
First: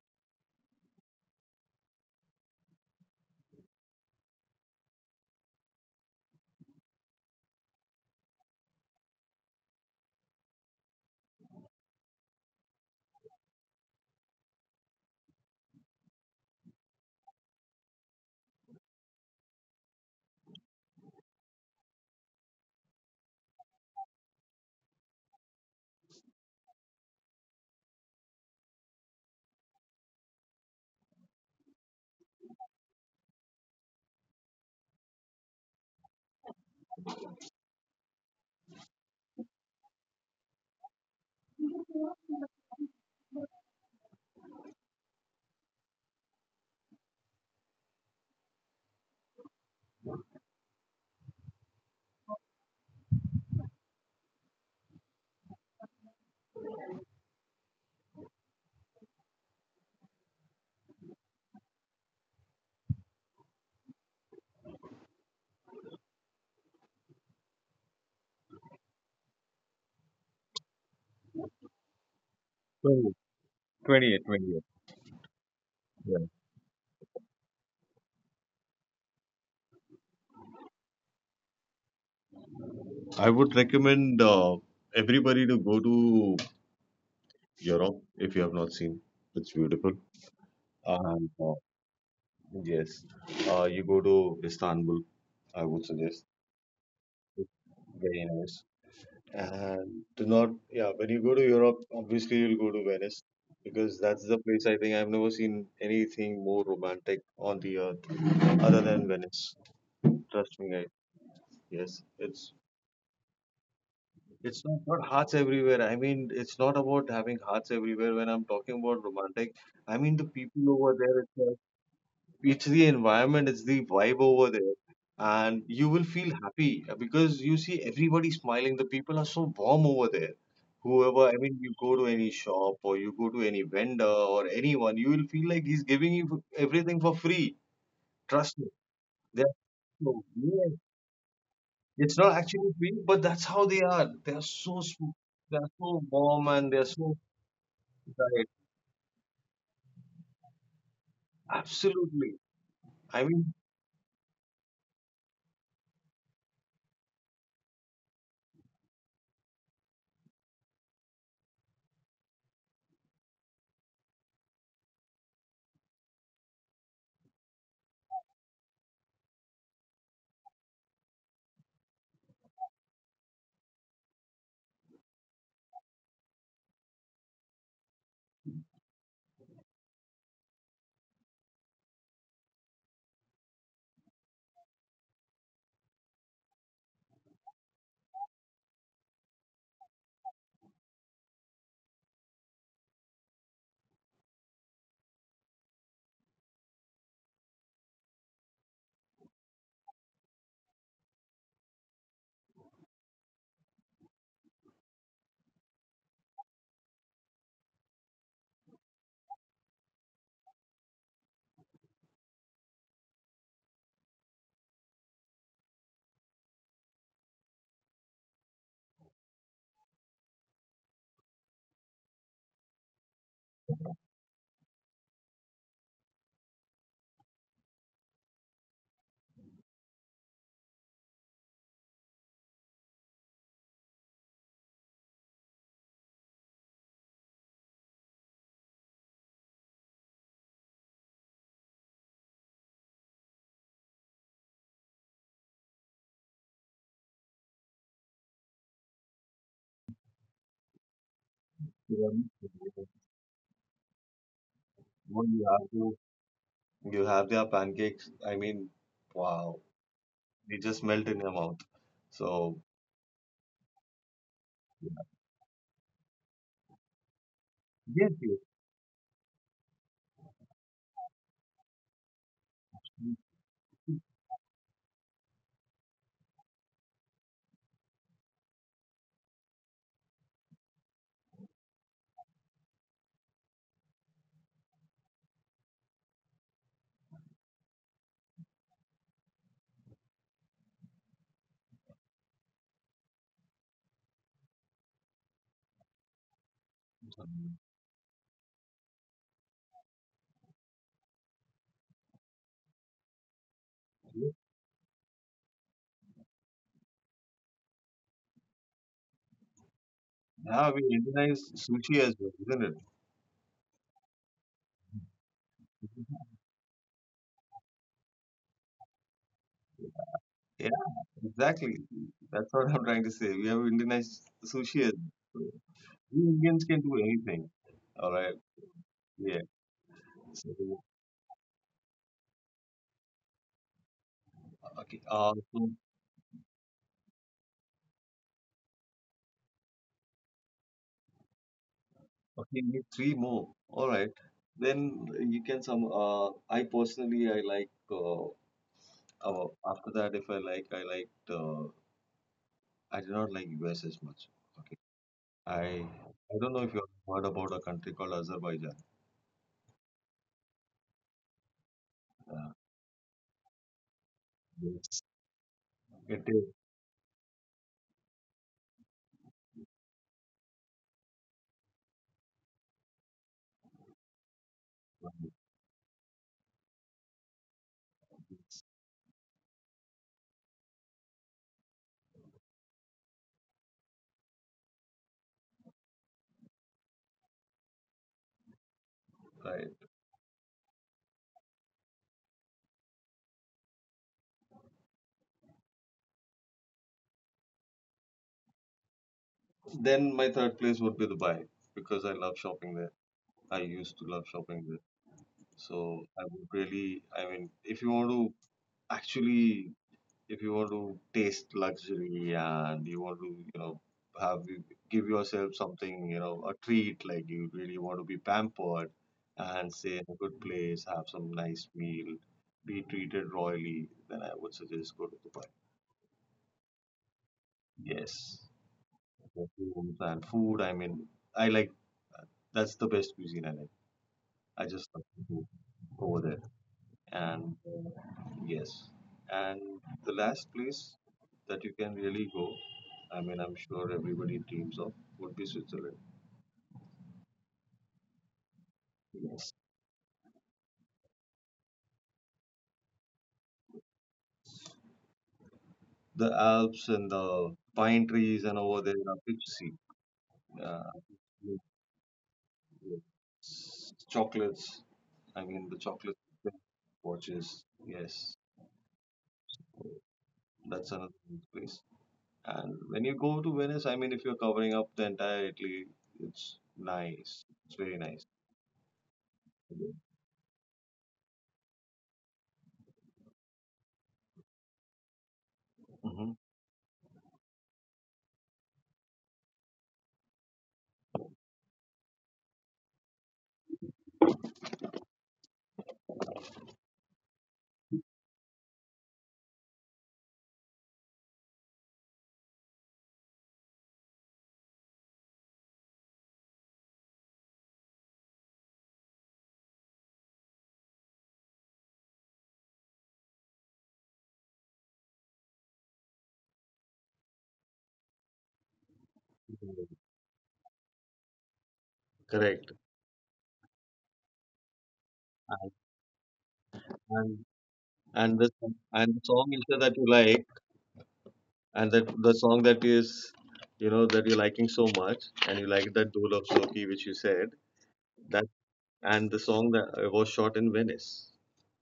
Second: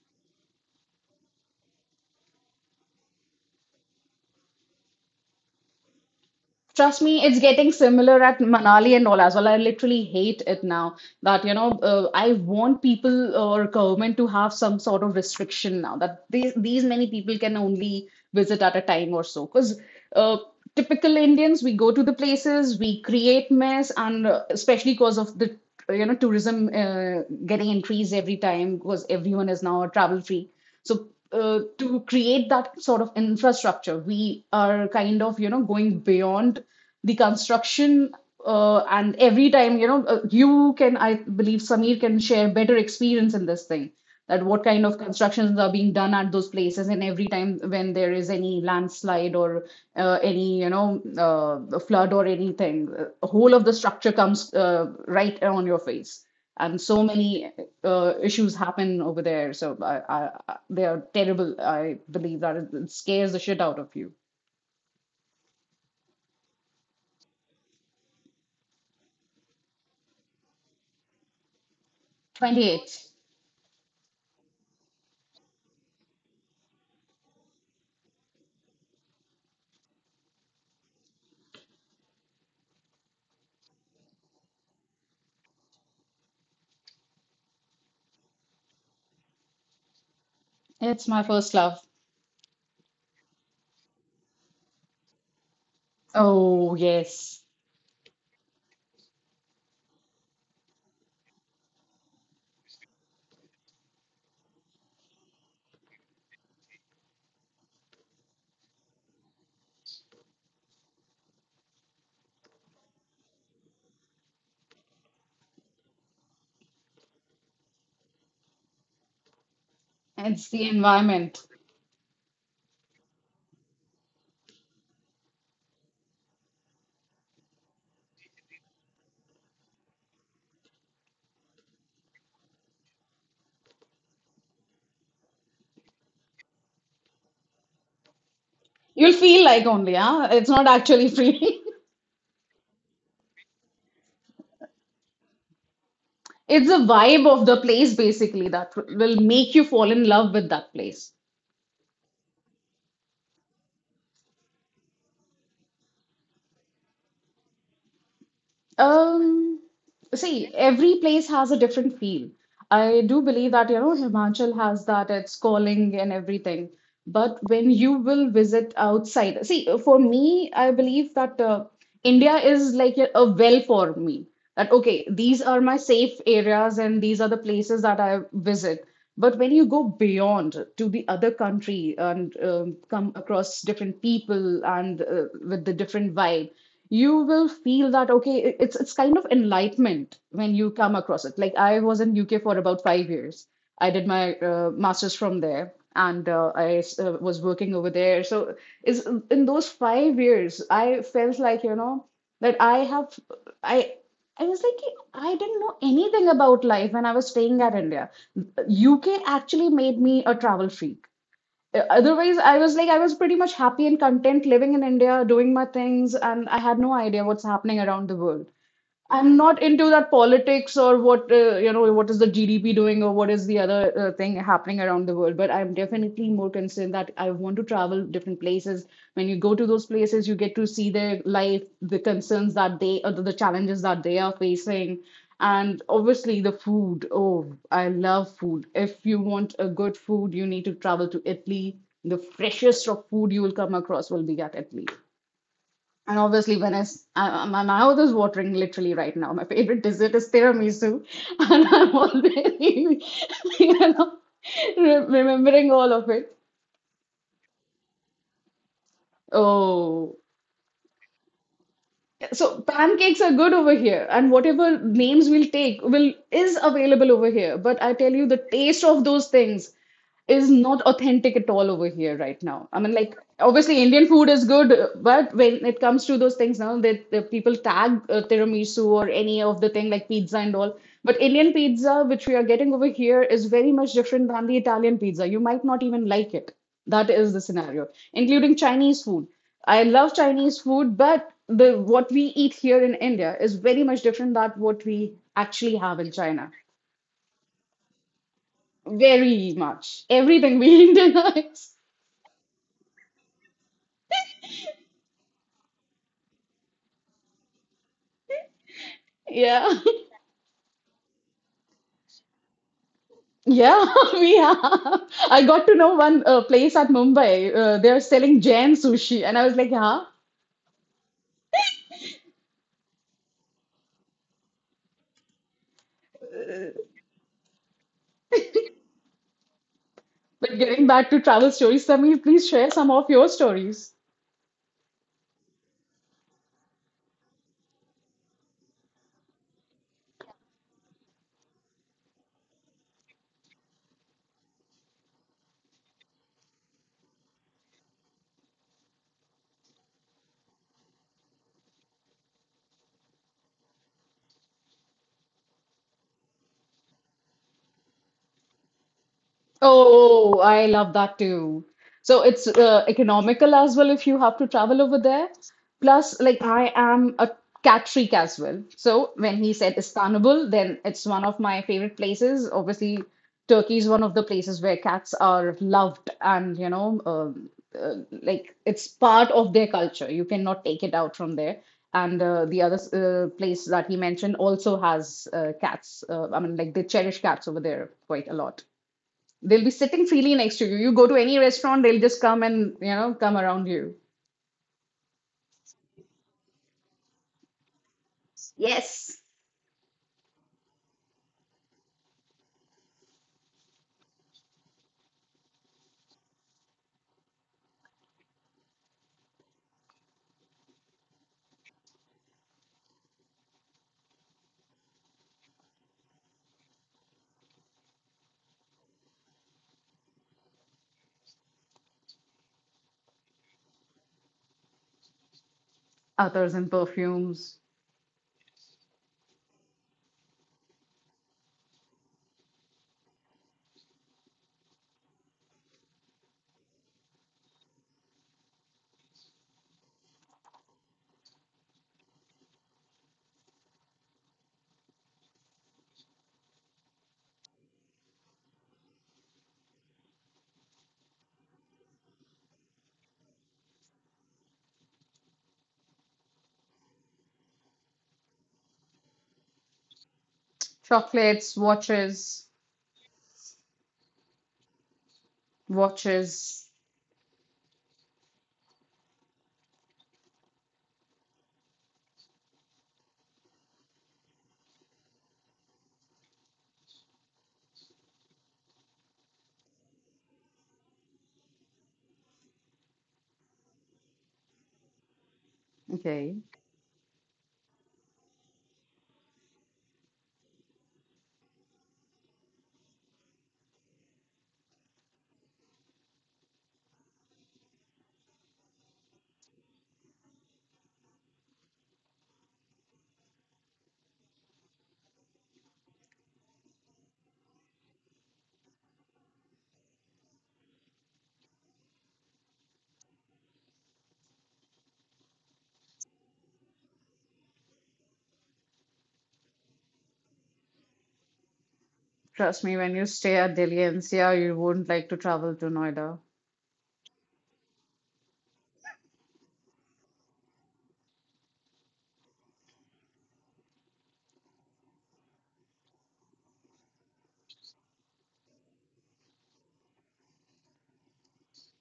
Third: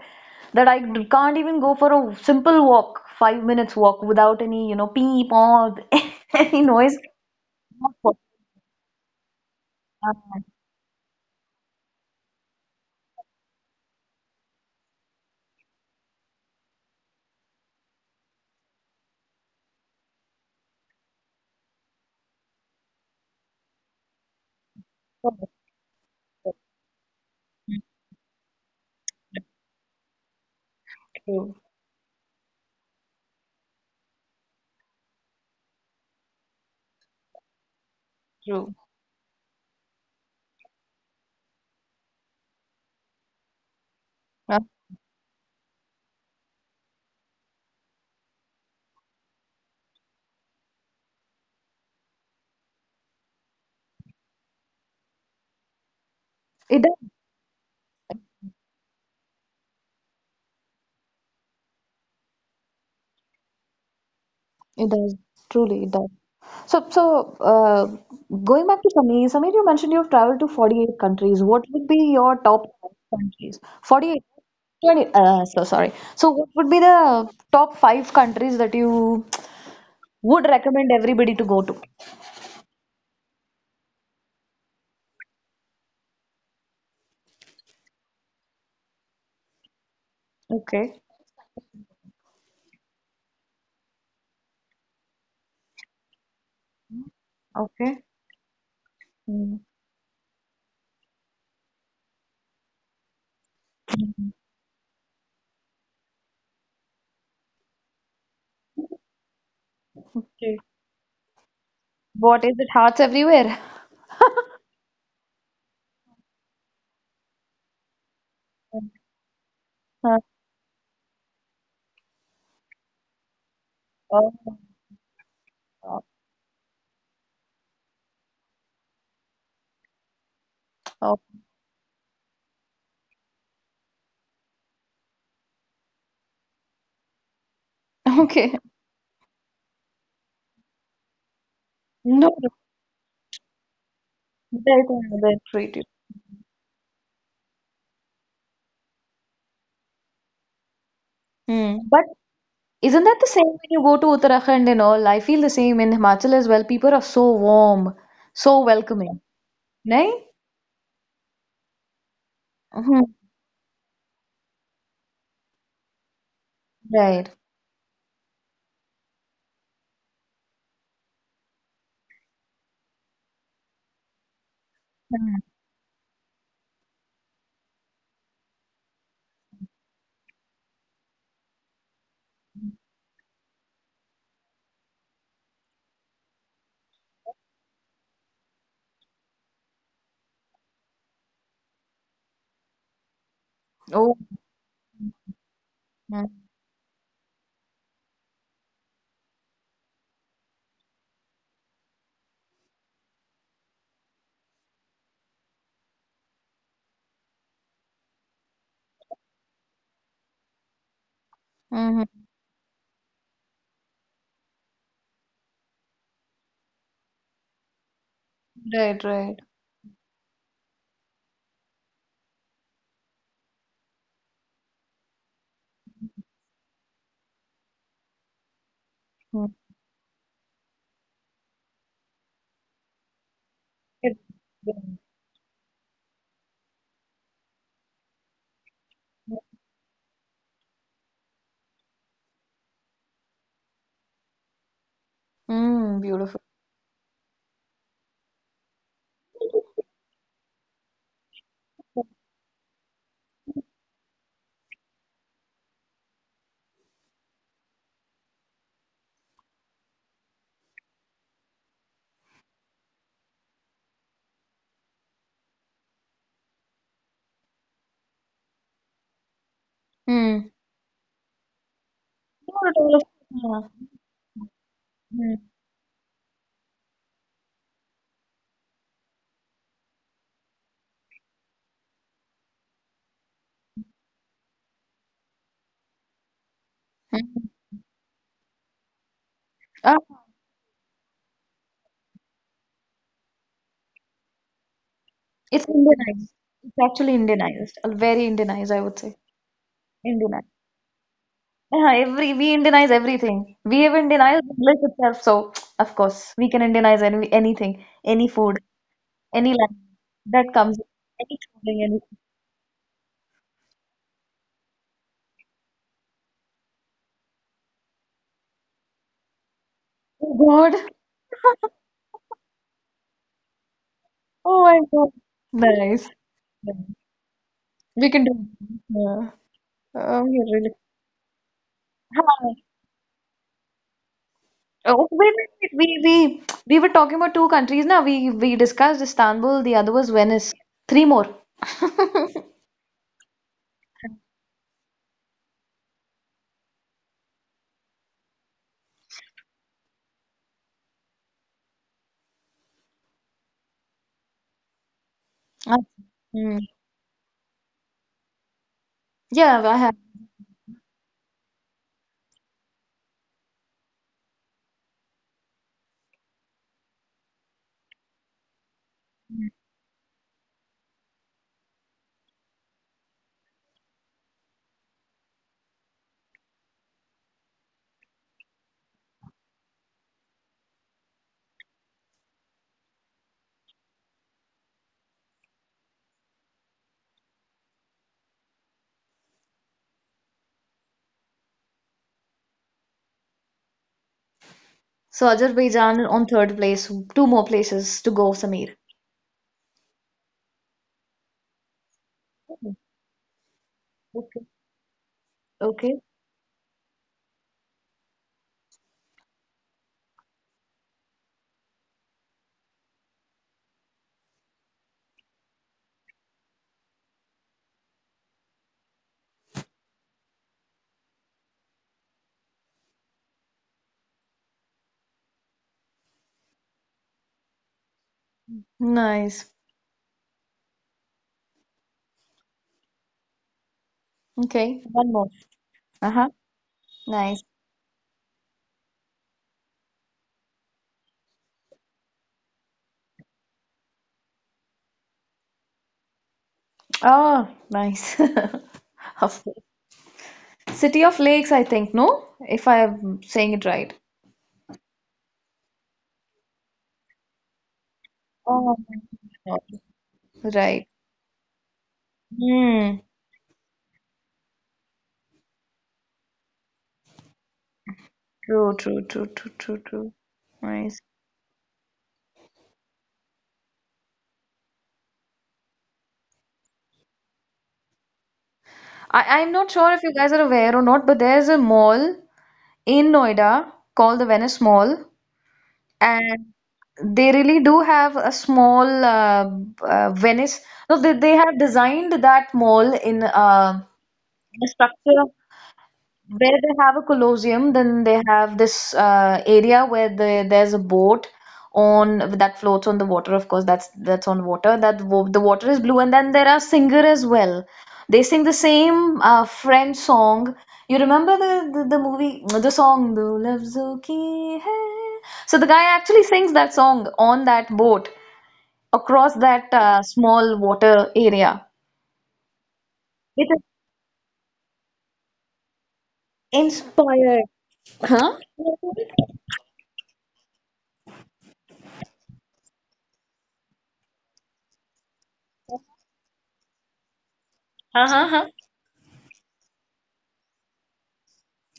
Speaker 3: that I can't even go for a simple walk, 5 minutes walk without any, beep or any noise.
Speaker 2: Trust me, it's getting
Speaker 3: Not possible.
Speaker 2: similar at Manali and all as well. I literally hate it now that, you know, I want people or government to have some sort of restriction now that these many people can only visit at a time or so. Because uh, typical Indians, we go to the places, we create mess, and especially because of the, you know,
Speaker 3: Uh,
Speaker 2: tourism getting increased every time because everyone is now travel free. So
Speaker 3: True,
Speaker 2: to create that sort of infrastructure, we are kind of, you know, going beyond the construction.
Speaker 3: true.
Speaker 2: And every time, you know, you can, I believe Samir can share better experience in this thing, that
Speaker 3: Uh,
Speaker 2: what kind of constructions are being done at those places, and every time when there is any landslide or any, you know, flood or anything, whole of the structure comes right on your face and
Speaker 3: It does.
Speaker 2: so many issues happen over there. So they are terrible. I believe that it scares the shit out of you.
Speaker 3: It does, truly, it does. So, going back to Sameer, you mentioned you've traveled to 48 countries. What would be your top
Speaker 2: 28.
Speaker 1: So
Speaker 3: five countries?
Speaker 1: 28,
Speaker 3: 48,
Speaker 1: 28.
Speaker 3: 20. 20, so sorry.
Speaker 1: Yeah.
Speaker 3: So, what would be the top five countries that you would recommend everybody to go to?
Speaker 1: I would recommend everybody to go to Europe if you have not seen. It's beautiful.
Speaker 3: Okay,
Speaker 2: It's my
Speaker 1: And uh,
Speaker 2: first love.
Speaker 1: yes, uh, you go to Istanbul. I would suggest.
Speaker 2: Oh, yes.
Speaker 1: It's
Speaker 3: okay.
Speaker 1: very nice.
Speaker 3: Hmm.
Speaker 1: And do not, yeah, when you go to Europe, obviously you'll go to Venice because that's the place I think I've never seen anything more romantic on the earth other than Venice.
Speaker 3: Okay.
Speaker 1: Trust me, guys. Yes,
Speaker 3: What
Speaker 1: it's
Speaker 3: is it? Hearts everywhere.
Speaker 1: it's not about hearts everywhere. I mean, it's not about having hearts everywhere. When I'm talking about romantic, I mean
Speaker 3: Huh.
Speaker 1: the
Speaker 2: It's
Speaker 1: people
Speaker 2: the
Speaker 1: over there.
Speaker 2: environment.
Speaker 1: It's the environment, it's the vibe
Speaker 3: Oh,
Speaker 1: over there, and you
Speaker 3: oh,
Speaker 1: will feel happy because you see everybody smiling. The people are so warm over there.
Speaker 3: oh.
Speaker 1: Whoever, I mean, you go to any shop or you go to any vendor or anyone, you will feel like he's giving you everything for free.
Speaker 3: Okay.
Speaker 1: Trust me.
Speaker 2: You'll feel
Speaker 1: They're
Speaker 2: like only,
Speaker 1: so
Speaker 2: huh? It's not
Speaker 1: weird.
Speaker 2: actually free.
Speaker 1: It's
Speaker 3: No,
Speaker 1: not
Speaker 3: no.
Speaker 1: actually free, but that's how they are. They are so
Speaker 3: They're going
Speaker 1: smooth.
Speaker 3: to
Speaker 1: They are
Speaker 3: treat you.
Speaker 1: so warm
Speaker 2: It's
Speaker 1: and they
Speaker 2: the
Speaker 1: are so
Speaker 2: vibe of the place,
Speaker 1: right.
Speaker 2: basically, that will make you fall in love with that place.
Speaker 3: Hmm. But
Speaker 1: Absolutely.
Speaker 3: isn't that
Speaker 1: I
Speaker 3: the same
Speaker 1: mean,
Speaker 3: when you go to Uttarakhand and all? I feel the same in Himachal as well. People are so warm, so welcoming,
Speaker 2: Um,
Speaker 3: right?
Speaker 2: see, every place has a different feel. I
Speaker 3: Hmm.
Speaker 2: do believe that, you know, Himachal has that, its calling and everything.
Speaker 3: Right.
Speaker 2: But when you will visit outside, see, for me, I believe that India is like a well for me. That, okay, these
Speaker 3: Mm.
Speaker 2: are my safe areas and these are the places that I visit. But when you go beyond to the other country and come across different people and with the different vibe, you will feel that okay, it's kind of enlightenment when you come across it. Like I was in UK for about 5 years. I did
Speaker 3: Oh,
Speaker 2: my master's from there, and
Speaker 3: mm.
Speaker 2: I was working over there. So is in those 5 years, I felt like, you know, that I have I I was like, I didn't know anything about life when I was staying at India. UK actually made me a travel freak.
Speaker 3: Hmm.
Speaker 2: Otherwise, I was pretty much happy and content living in India, doing my things, and I had no idea what's happening around the world.
Speaker 3: Right, right.
Speaker 2: I'm not into that politics or what you know what is the GDP doing or what is the other thing happening around the world. But I'm definitely more concerned that I want to travel different places. When you
Speaker 3: Mm.
Speaker 2: go to those places, you get to see their life, the concerns that they or the challenges that
Speaker 3: It-
Speaker 2: they are facing, and obviously the food. Oh, I love food. If you want a good food, you need to travel to Italy. The freshest of food you will come across will be at Italy.
Speaker 3: Mm,
Speaker 2: And
Speaker 3: beautiful.
Speaker 2: obviously, when I, s- I- my mouth is watering literally right now. My favorite dessert is tiramisu, and I'm
Speaker 1: yeah,
Speaker 2: already, you know,
Speaker 1: what do you
Speaker 2: remembering all
Speaker 1: argue?
Speaker 2: of it.
Speaker 1: You have their pancakes. I mean, wow,
Speaker 2: Oh,
Speaker 1: they just melt in your mouth. So
Speaker 2: so pancakes are good over here, and whatever names we'll take will is available over here. But I
Speaker 1: yes,
Speaker 2: tell you,
Speaker 1: yes.
Speaker 2: the taste of those things is
Speaker 3: Mm.
Speaker 2: not authentic at all over here right now.
Speaker 3: Not at
Speaker 2: I mean,
Speaker 3: all.
Speaker 2: like
Speaker 3: Yeah.
Speaker 2: obviously Indian food is good, but
Speaker 3: Mm.
Speaker 2: when it comes to those things now, that the people tag tiramisu or any of the thing like pizza and all. But Indian pizza, which we are getting over here, is very much different than the Italian pizza. You might not even like it. That is the
Speaker 3: Mm.
Speaker 2: scenario, including Chinese food. I
Speaker 3: Ah,
Speaker 2: love Chinese food, but the what we eat here in India is very much different than what we
Speaker 3: it's
Speaker 2: actually have in
Speaker 3: Indianized.
Speaker 2: China.
Speaker 3: It's actually Indianized. Very Indianized, I would say.
Speaker 2: Very much.
Speaker 3: Indianized.
Speaker 2: Everything we Indianize.
Speaker 3: Yeah, every we Indianize everything. We even Indianized English itself, so of course we can Indianize anything, any food, any
Speaker 2: Yeah,
Speaker 3: language that comes,
Speaker 1: Now we
Speaker 3: any
Speaker 1: Indianize
Speaker 3: clothing,
Speaker 1: sushi
Speaker 3: anything.
Speaker 1: as well, isn't it?
Speaker 2: yeah, we have. I got to know one place at Mumbai. They're selling Jain sushi, and I was like, huh?
Speaker 3: Oh
Speaker 1: Yeah,
Speaker 3: God!
Speaker 1: exactly. That's what I'm trying to say. We have Indianized
Speaker 3: Oh my
Speaker 1: sushi as
Speaker 3: God!
Speaker 1: well. So,
Speaker 3: Nice.
Speaker 1: we Indians
Speaker 3: Yeah.
Speaker 1: can do anything.
Speaker 3: We
Speaker 1: All
Speaker 3: can do.
Speaker 1: right.
Speaker 3: Yeah.
Speaker 1: Yeah.
Speaker 3: Oh, we
Speaker 1: So,
Speaker 2: But
Speaker 3: really.
Speaker 2: getting back to travel stories, Samir,
Speaker 3: Huh.
Speaker 2: please share some of your stories.
Speaker 1: okay.
Speaker 3: Oh, wait,
Speaker 1: Uh,
Speaker 3: wait, wait.
Speaker 1: so,
Speaker 3: We were talking about two countries now. We discussed Istanbul. The other was Venice. Three more.
Speaker 1: okay, we need three more. All right. Then you can some. I personally, I like. After that, if I like, I like. I do not like US as much. Okay, I
Speaker 3: Ah.
Speaker 1: I don't
Speaker 3: Hmm.
Speaker 1: know if you have heard about a country called Azerbaijan.
Speaker 3: Yeah, I have.
Speaker 2: Oh, I love that too. So it's
Speaker 1: Uh,
Speaker 2: economical as well if you have to travel over
Speaker 1: yes.
Speaker 2: there. Plus,
Speaker 1: It is
Speaker 2: like I am a cat freak as well. So when he said Istanbul, then it's one of my favorite places. Obviously, Turkey is one of the places where cats are loved and, you know, uh, like it's part of their culture. You cannot take it out from there. And the other place that he mentioned also has cats. Like they cherish cats over there quite a lot. They'll be
Speaker 1: right.
Speaker 2: sitting freely next to you. You go to any restaurant, they'll just come and, you know, come around you.
Speaker 3: So Azerbaijan on third place. Two more places to go, Samir.
Speaker 2: Yes.
Speaker 1: Then my third place would be Dubai because I love shopping
Speaker 3: Okay.
Speaker 1: there. I used to love
Speaker 3: Okay.
Speaker 1: shopping there.
Speaker 3: Okay.
Speaker 1: So I would really, I mean, if you want to actually if you want to taste luxury and you want to you know have give yourself something you know a treat like you really want to be pampered and stay in a good place have some nice meal be treated royally then I would suggest go to Dubai.
Speaker 2: Others and perfumes,
Speaker 1: Yes,
Speaker 3: Nice.
Speaker 1: rooms and food. I mean, I like, that's the best cuisine I like. I
Speaker 3: Okay.
Speaker 1: just love
Speaker 3: One
Speaker 1: the
Speaker 3: more.
Speaker 1: food over
Speaker 3: Uh-huh.
Speaker 1: there,
Speaker 3: Nice.
Speaker 1: and yes. And the last place that you can really go, I mean I'm sure everybody dreams of, would be Switzerland.
Speaker 3: Oh, nice. Of
Speaker 1: Yes,
Speaker 3: course. City of Lakes, I think, no? If I'm saying it right.
Speaker 1: the Alps and the pine trees and
Speaker 3: Oh
Speaker 1: over
Speaker 3: my
Speaker 1: there are big sea.
Speaker 3: God.
Speaker 1: uh,
Speaker 3: Right.
Speaker 2: chocolates, watches,
Speaker 3: Hmm.
Speaker 1: chocolates, I mean the chocolate,
Speaker 2: watches.
Speaker 1: watches, yes.
Speaker 3: True, true, true, true, true, true.
Speaker 1: That's
Speaker 3: Nice.
Speaker 1: another place. And when you go to Venice, I mean, if you're covering up the entire Italy, it's nice. It's very nice.
Speaker 3: I'm not sure if you guys are aware or not, but there's a mall in Noida called the Venice Mall.
Speaker 1: Hmm.
Speaker 2: Okay.
Speaker 3: And they really do have a small Venice. No, they have designed that mall in a structure. Where they have a Colosseum, then they have this area where there's a boat on that floats on the water. Of course, that's on water. The water is blue, and then there are singer as well. They sing the same French song. You remember the movie, the song, "Do Love Ki Hai." So the guy actually sings that song on that boat across that small water area.
Speaker 2: Trust
Speaker 1: Correct.
Speaker 2: me, when you stay
Speaker 3: It
Speaker 2: at
Speaker 3: is
Speaker 2: Delhi NCR, you wouldn't like to travel to
Speaker 1: And
Speaker 2: Noida.
Speaker 1: and
Speaker 3: inspired.
Speaker 1: and
Speaker 3: Huh?
Speaker 1: the and the song also that you like, and that the song that is, you know, that you're liking so much, and you like that Dol of Soki which you said that,
Speaker 3: Uh-huh.
Speaker 1: and the song that was shot in Venice.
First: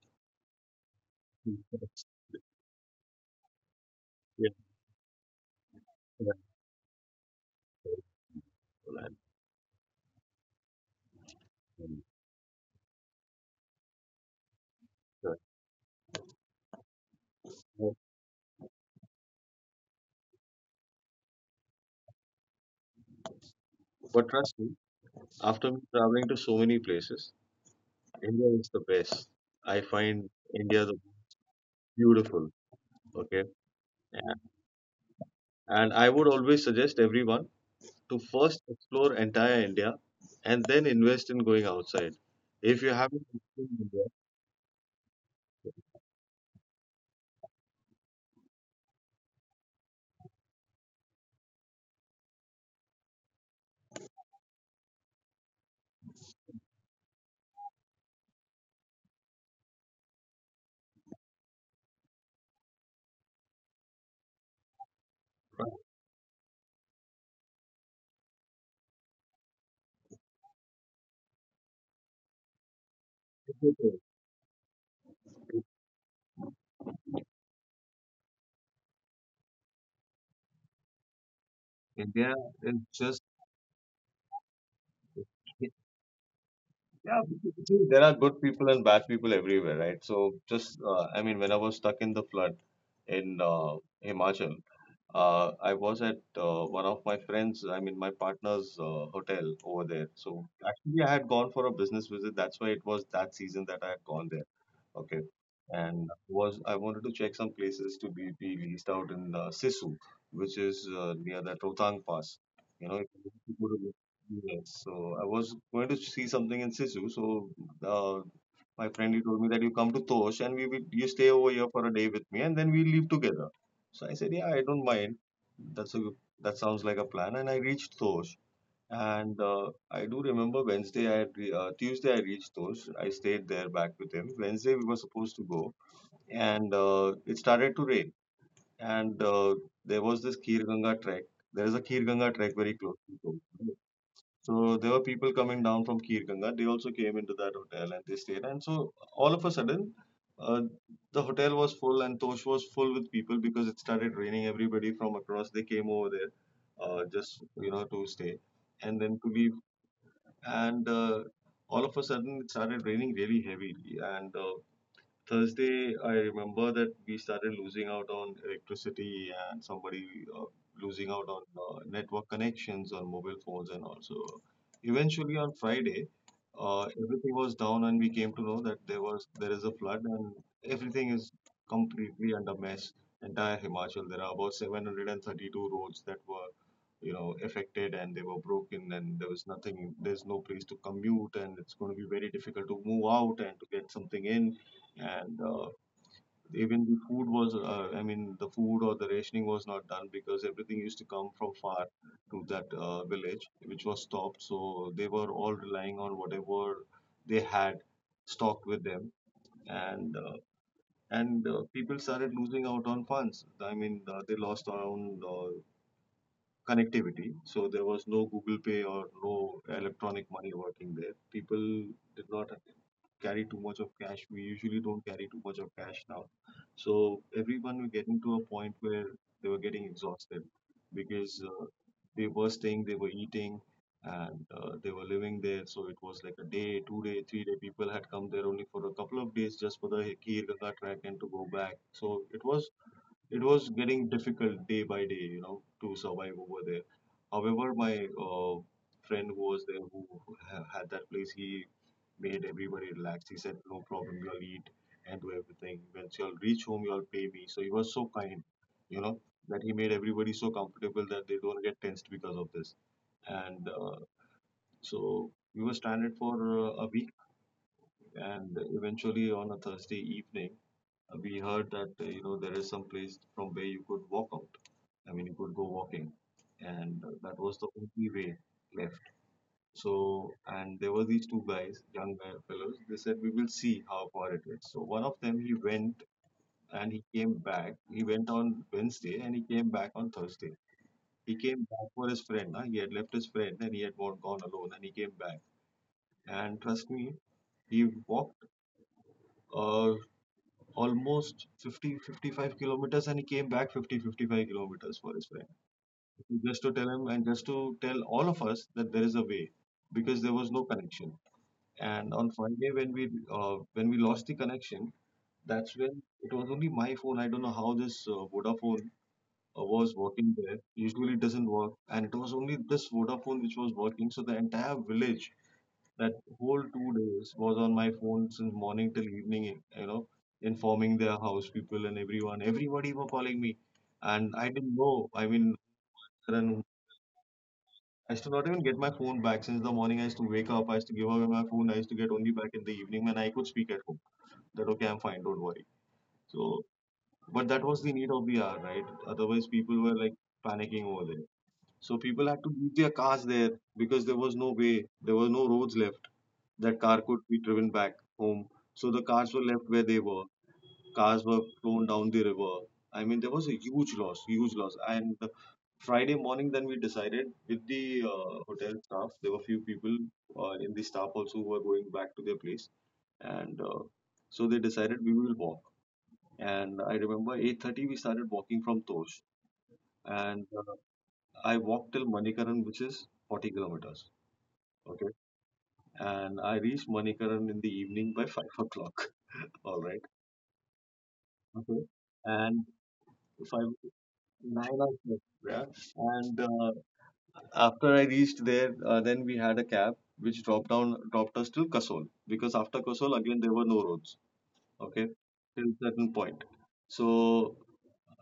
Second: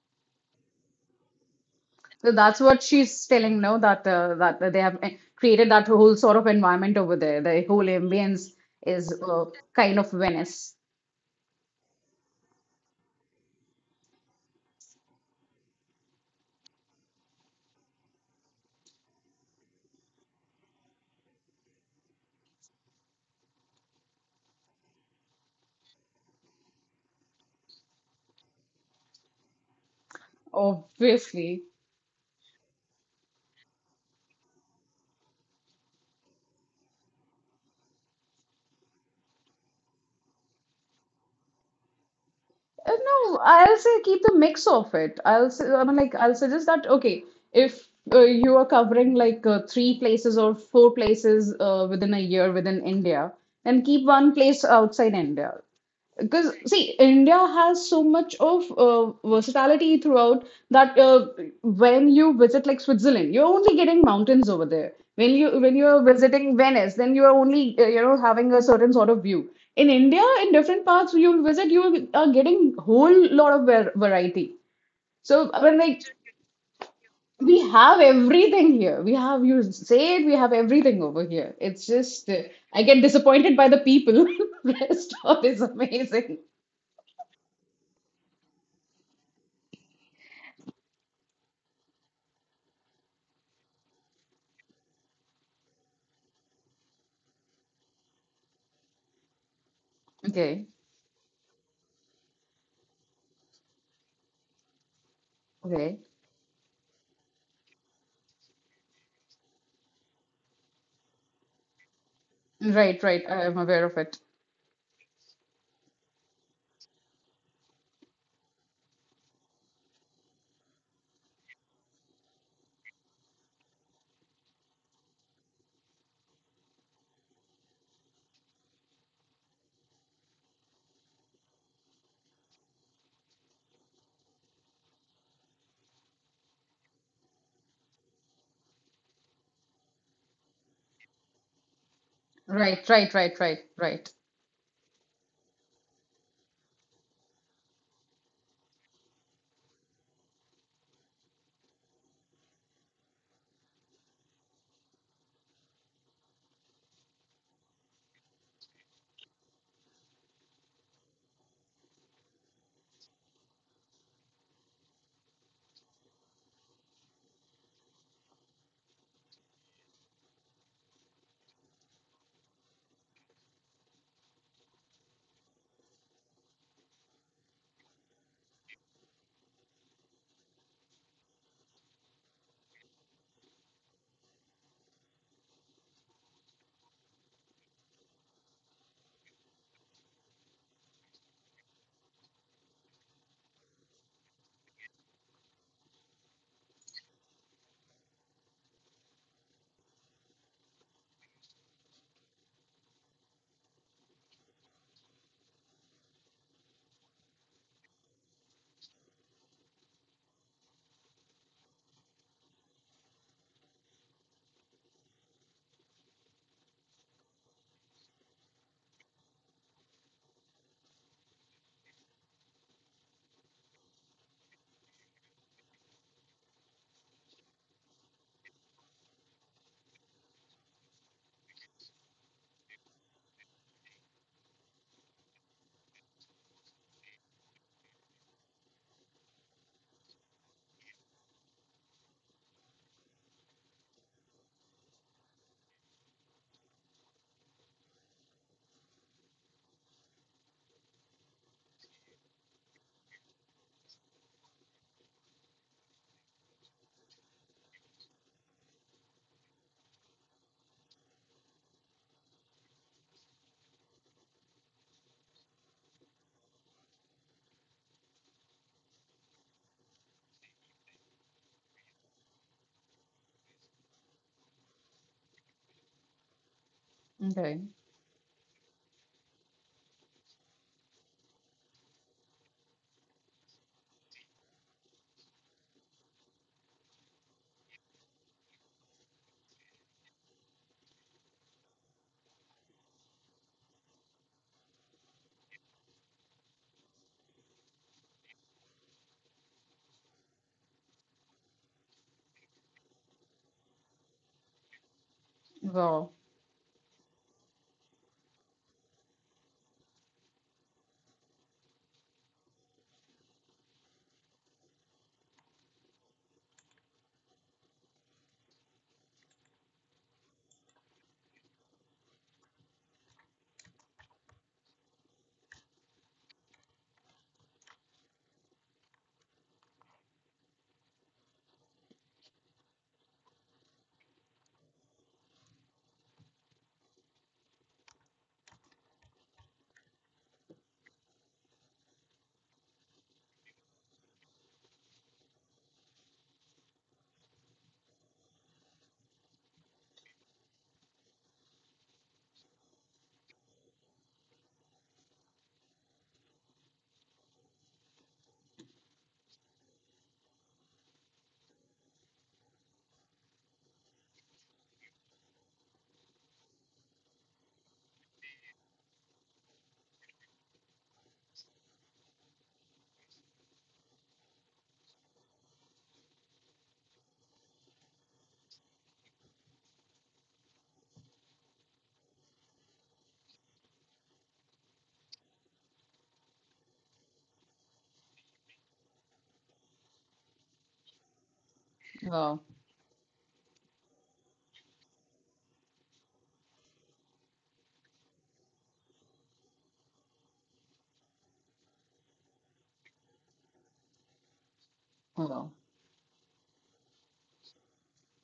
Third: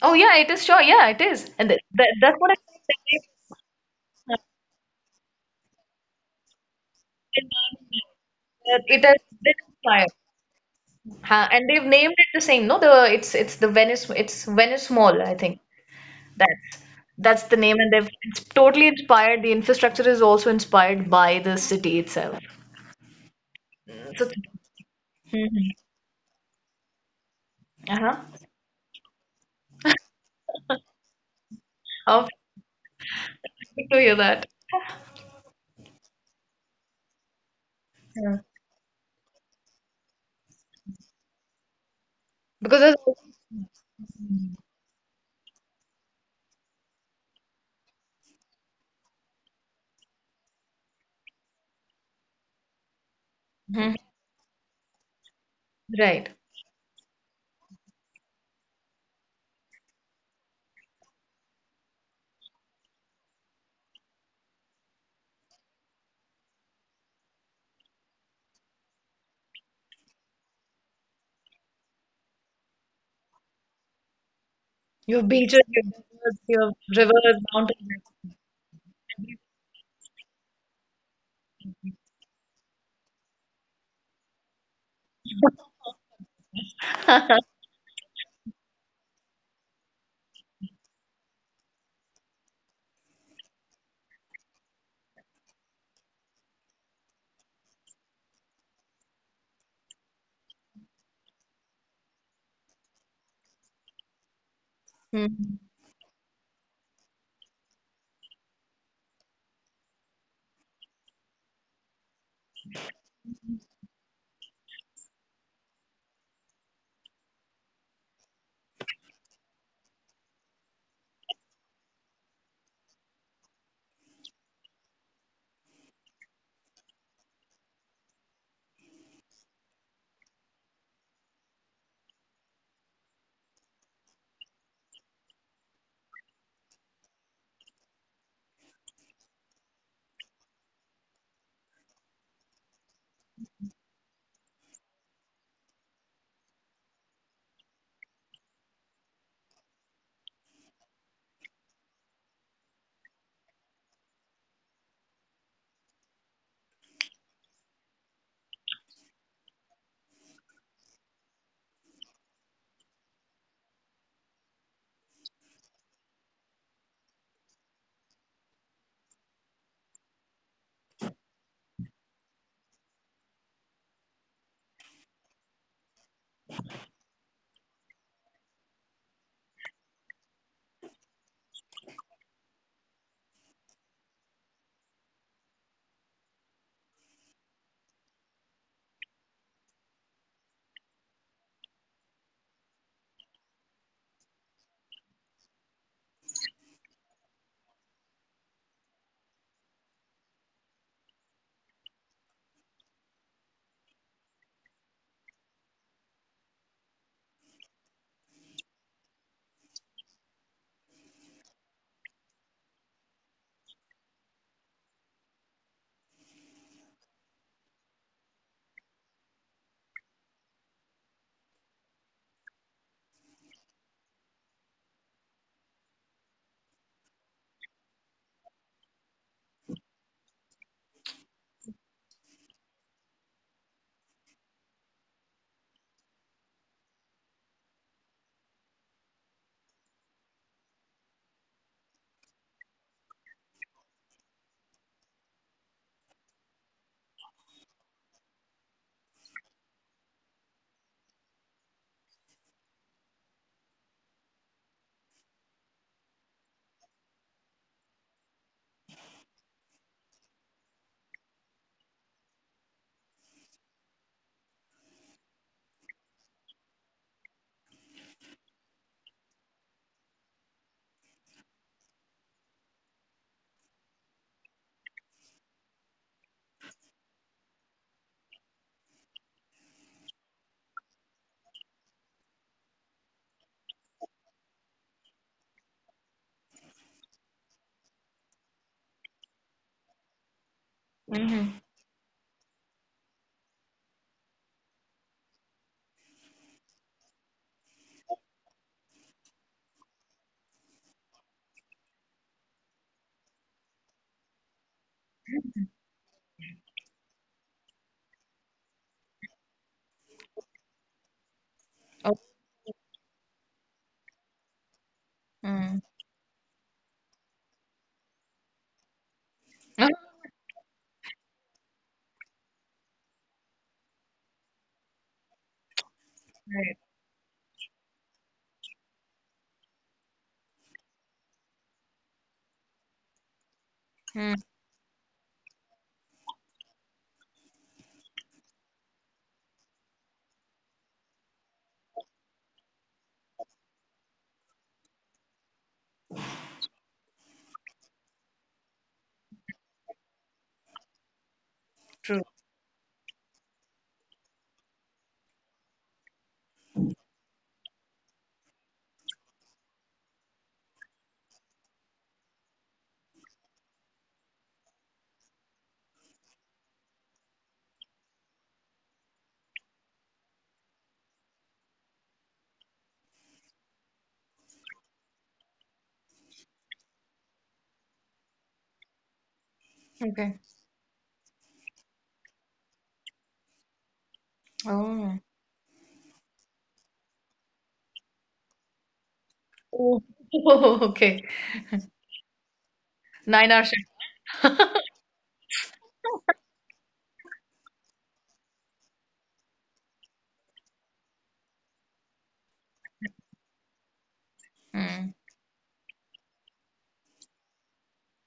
Speaker 3: Oh yeah, it is sure. Yeah, it is,
Speaker 1: Yeah,
Speaker 3: and th that,
Speaker 2: So
Speaker 3: that's what I
Speaker 2: that's what
Speaker 3: think.
Speaker 2: she's telling now that uh,
Speaker 1: correct,
Speaker 2: that they have created that whole sort
Speaker 1: correct,
Speaker 2: of environment over there. The whole ambience
Speaker 3: It
Speaker 2: is
Speaker 1: correct.
Speaker 3: has been
Speaker 2: kind
Speaker 3: inspired,
Speaker 2: of Venice.
Speaker 3: huh? And they've
Speaker 1: Mm.
Speaker 3: named it the same. No, the it's the Venice it's Venice Mall, I
Speaker 1: Correct.
Speaker 3: think. That's that's the name,
Speaker 1: But
Speaker 3: and they've it's totally inspired. The infrastructure is also inspired by the city itself.
Speaker 1: but
Speaker 3: So,
Speaker 1: trust me, after
Speaker 3: mhm,
Speaker 1: me traveling to so many places,
Speaker 3: uh-huh.
Speaker 1: India is the best. I find India the
Speaker 2: Obviously.
Speaker 3: How
Speaker 1: beautiful. Okay,
Speaker 3: good to hear
Speaker 1: and,
Speaker 3: that.
Speaker 1: and I would always suggest everyone to
Speaker 3: Yeah.
Speaker 1: first explore entire India and then invest in going outside.
Speaker 3: Because
Speaker 1: If you
Speaker 3: there's,
Speaker 1: haven't
Speaker 2: No, I'll say
Speaker 1: explored
Speaker 2: keep the mix of it. I'll say, I mean, like, I'll suggest that, okay, if you are covering like three places or four places within a year within India, then
Speaker 3: mhm,
Speaker 2: keep one place outside India.
Speaker 3: right,
Speaker 2: Because see, India has so much of versatility throughout that when you visit like Switzerland, you're only getting mountains over there. When you're visiting Venice, then you're only you know having a certain sort of view. In India, in different parts you'll visit, you are getting whole lot of
Speaker 1: India,
Speaker 2: variety.
Speaker 3: your
Speaker 2: So
Speaker 3: beaches,
Speaker 2: I mean,
Speaker 3: your
Speaker 2: like
Speaker 3: rivers, your rivers,
Speaker 2: we have
Speaker 3: mountains.
Speaker 2: everything here. We have you say it, we have everything over here. It's just
Speaker 1: India is
Speaker 2: I get
Speaker 1: just
Speaker 2: disappointed by the people. Rest of is amazing.
Speaker 1: yeah. Because you see, there are good people and bad people everywhere, right? So just I mean, when I was stuck in the flood in Himachal, I was at one of my friends, I mean my partner's hotel over there. So
Speaker 2: Okay.
Speaker 1: actually, I had gone for a business visit. That's why it was that season that I had gone there. Okay.
Speaker 3: Mhm.
Speaker 2: Okay.
Speaker 1: And was I wanted to check some places to be leased out in Sisu, which is near that Rotang Pass. You know,
Speaker 2: Right,
Speaker 1: if
Speaker 2: right. I
Speaker 1: you
Speaker 2: am
Speaker 1: go to
Speaker 2: aware of it.
Speaker 1: yes. So I was going to see something in Sisu. So uh, my friend he told me that you come to Tosh and we will, you stay over here for a day with me and then we leave together. So I said, yeah, I don't mind. That's a good, that sounds like a plan. And I reached Tosh and I do remember Wednesday, I had Tuesday I reached those. I stayed there back with him. Wednesday we were supposed to go, and it started to rain. And There was this Kir Ganga trek. There is a Kir Ganga trek very
Speaker 2: Right,
Speaker 1: close
Speaker 2: right,
Speaker 1: to
Speaker 2: right, right,
Speaker 1: Goa.
Speaker 2: right.
Speaker 1: So there were people coming down from Kir Ganga. They also came into that hotel and they stayed. And so all of a sudden, uh, the hotel was full and Tosh was full with people because it started raining. Everybody from across they came over there, just you know to stay and then to leave and all of a sudden it started raining really heavily and Thursday, I remember that we started losing out on electricity and somebody uh, losing out on network connections on mobile phones and also. Eventually, on Friday, everything was down and we came to know that there is a flood and everything is completely under mess. Entire Himachal, there are about 732 roads that were, you know, affected and they were broken and there was nothing. There's no place to commute and it's going to be very difficult to move out and to get something in and even the food was I mean the food or the rationing was not done because everything used to come from far to that village which was stopped, so they were all relying on whatever they had stocked with them and uh, and people started losing out on funds. I mean, they lost around connectivity. So there was no Google Pay or no electronic money working there. People did not carry too much of cash. We usually don't carry too much of cash now. So everyone were getting to a point where they were getting exhausted because they were staying, they were eating, and they were living there. So it was like a day, 2 day, 3 day. People had come there only for a couple of days just for the Kir Ganga trek and to go back. So it was getting difficult day by day, you know, to survive over there. However, my friend who was there who had that place, he made everybody relax. He said, "No problem, you'll eat and do everything. Once you'll reach home, you'll pay me." So he was so kind, you know, that he made everybody so comfortable that they don't get tensed because of this. And So we were stranded for a week, and eventually on a Thursday evening, we heard that there is some place from where you could walk out. I mean, you could go walking, and that was
Speaker 2: Okay.
Speaker 1: the only way left. So, and there were these two guys, young guy fellows. They said we will see how far it is. So one of them he went and he came back. He went on Wednesday and he came back on Thursday. He
Speaker 3: Mhm.
Speaker 1: came back for his friend. Huh? He had left his friend and he had gone alone and he came back. And trust me, he walked uh, almost 55 kilometers and he came back 55 kilometers for his friend
Speaker 2: Wow,
Speaker 1: just to tell him and just to tell all of us that there is a way, because there was no connection. And on Friday when we lost the connection, that's
Speaker 3: Mm.
Speaker 1: when it was only my phone. I don't know how this Vodafone
Speaker 3: Oh,
Speaker 1: was working there. Usually it doesn't work, and it was only this Vodafone which was working. So the entire village, that whole
Speaker 3: right.
Speaker 1: 2 days was on my phone since morning till evening, you know, informing their house people, and everyone, everybody were calling me.
Speaker 3: Mm.
Speaker 1: And I didn't know, I mean, then I used to not even get my phone back. Since the morning, I used to wake up, I used to give away my phone, I used to get only back in the evening when I could speak at home, that okay, I'm fine, don't worry. So but that was the need of the hour, right? Otherwise people were like panicking over there. So
Speaker 3: True.
Speaker 1: people had to leave their cars there because there was no way, there were no roads left that car could be driven back home. So the cars were left where they were. Cars were thrown down the river. I mean, there was a huge loss, huge loss. And Friday morning, then we decided with the hotel staff. There were few people in the staff also who were going back to their place, and so they decided we will walk. And I remember 8:30 we started walking from Tosh,
Speaker 3: Okay.
Speaker 1: and I walked till Manikaran, which is 40 kilometers. Okay,
Speaker 3: Oh.
Speaker 1: and I reached Manikaran in the evening by 5 o'clock. All
Speaker 3: Oh,
Speaker 1: right.
Speaker 3: okay.
Speaker 1: Okay.
Speaker 2: wow,
Speaker 1: And
Speaker 3: 9 hour
Speaker 1: five,
Speaker 3: shift.
Speaker 1: 9 o'clock. Yeah. And After I reached there, then we had a cab which dropped down, dropped us till Kasol because after Kasol again there were no roads.
Speaker 3: Mm.
Speaker 1: Okay,
Speaker 2: wow.
Speaker 1: till certain point. So,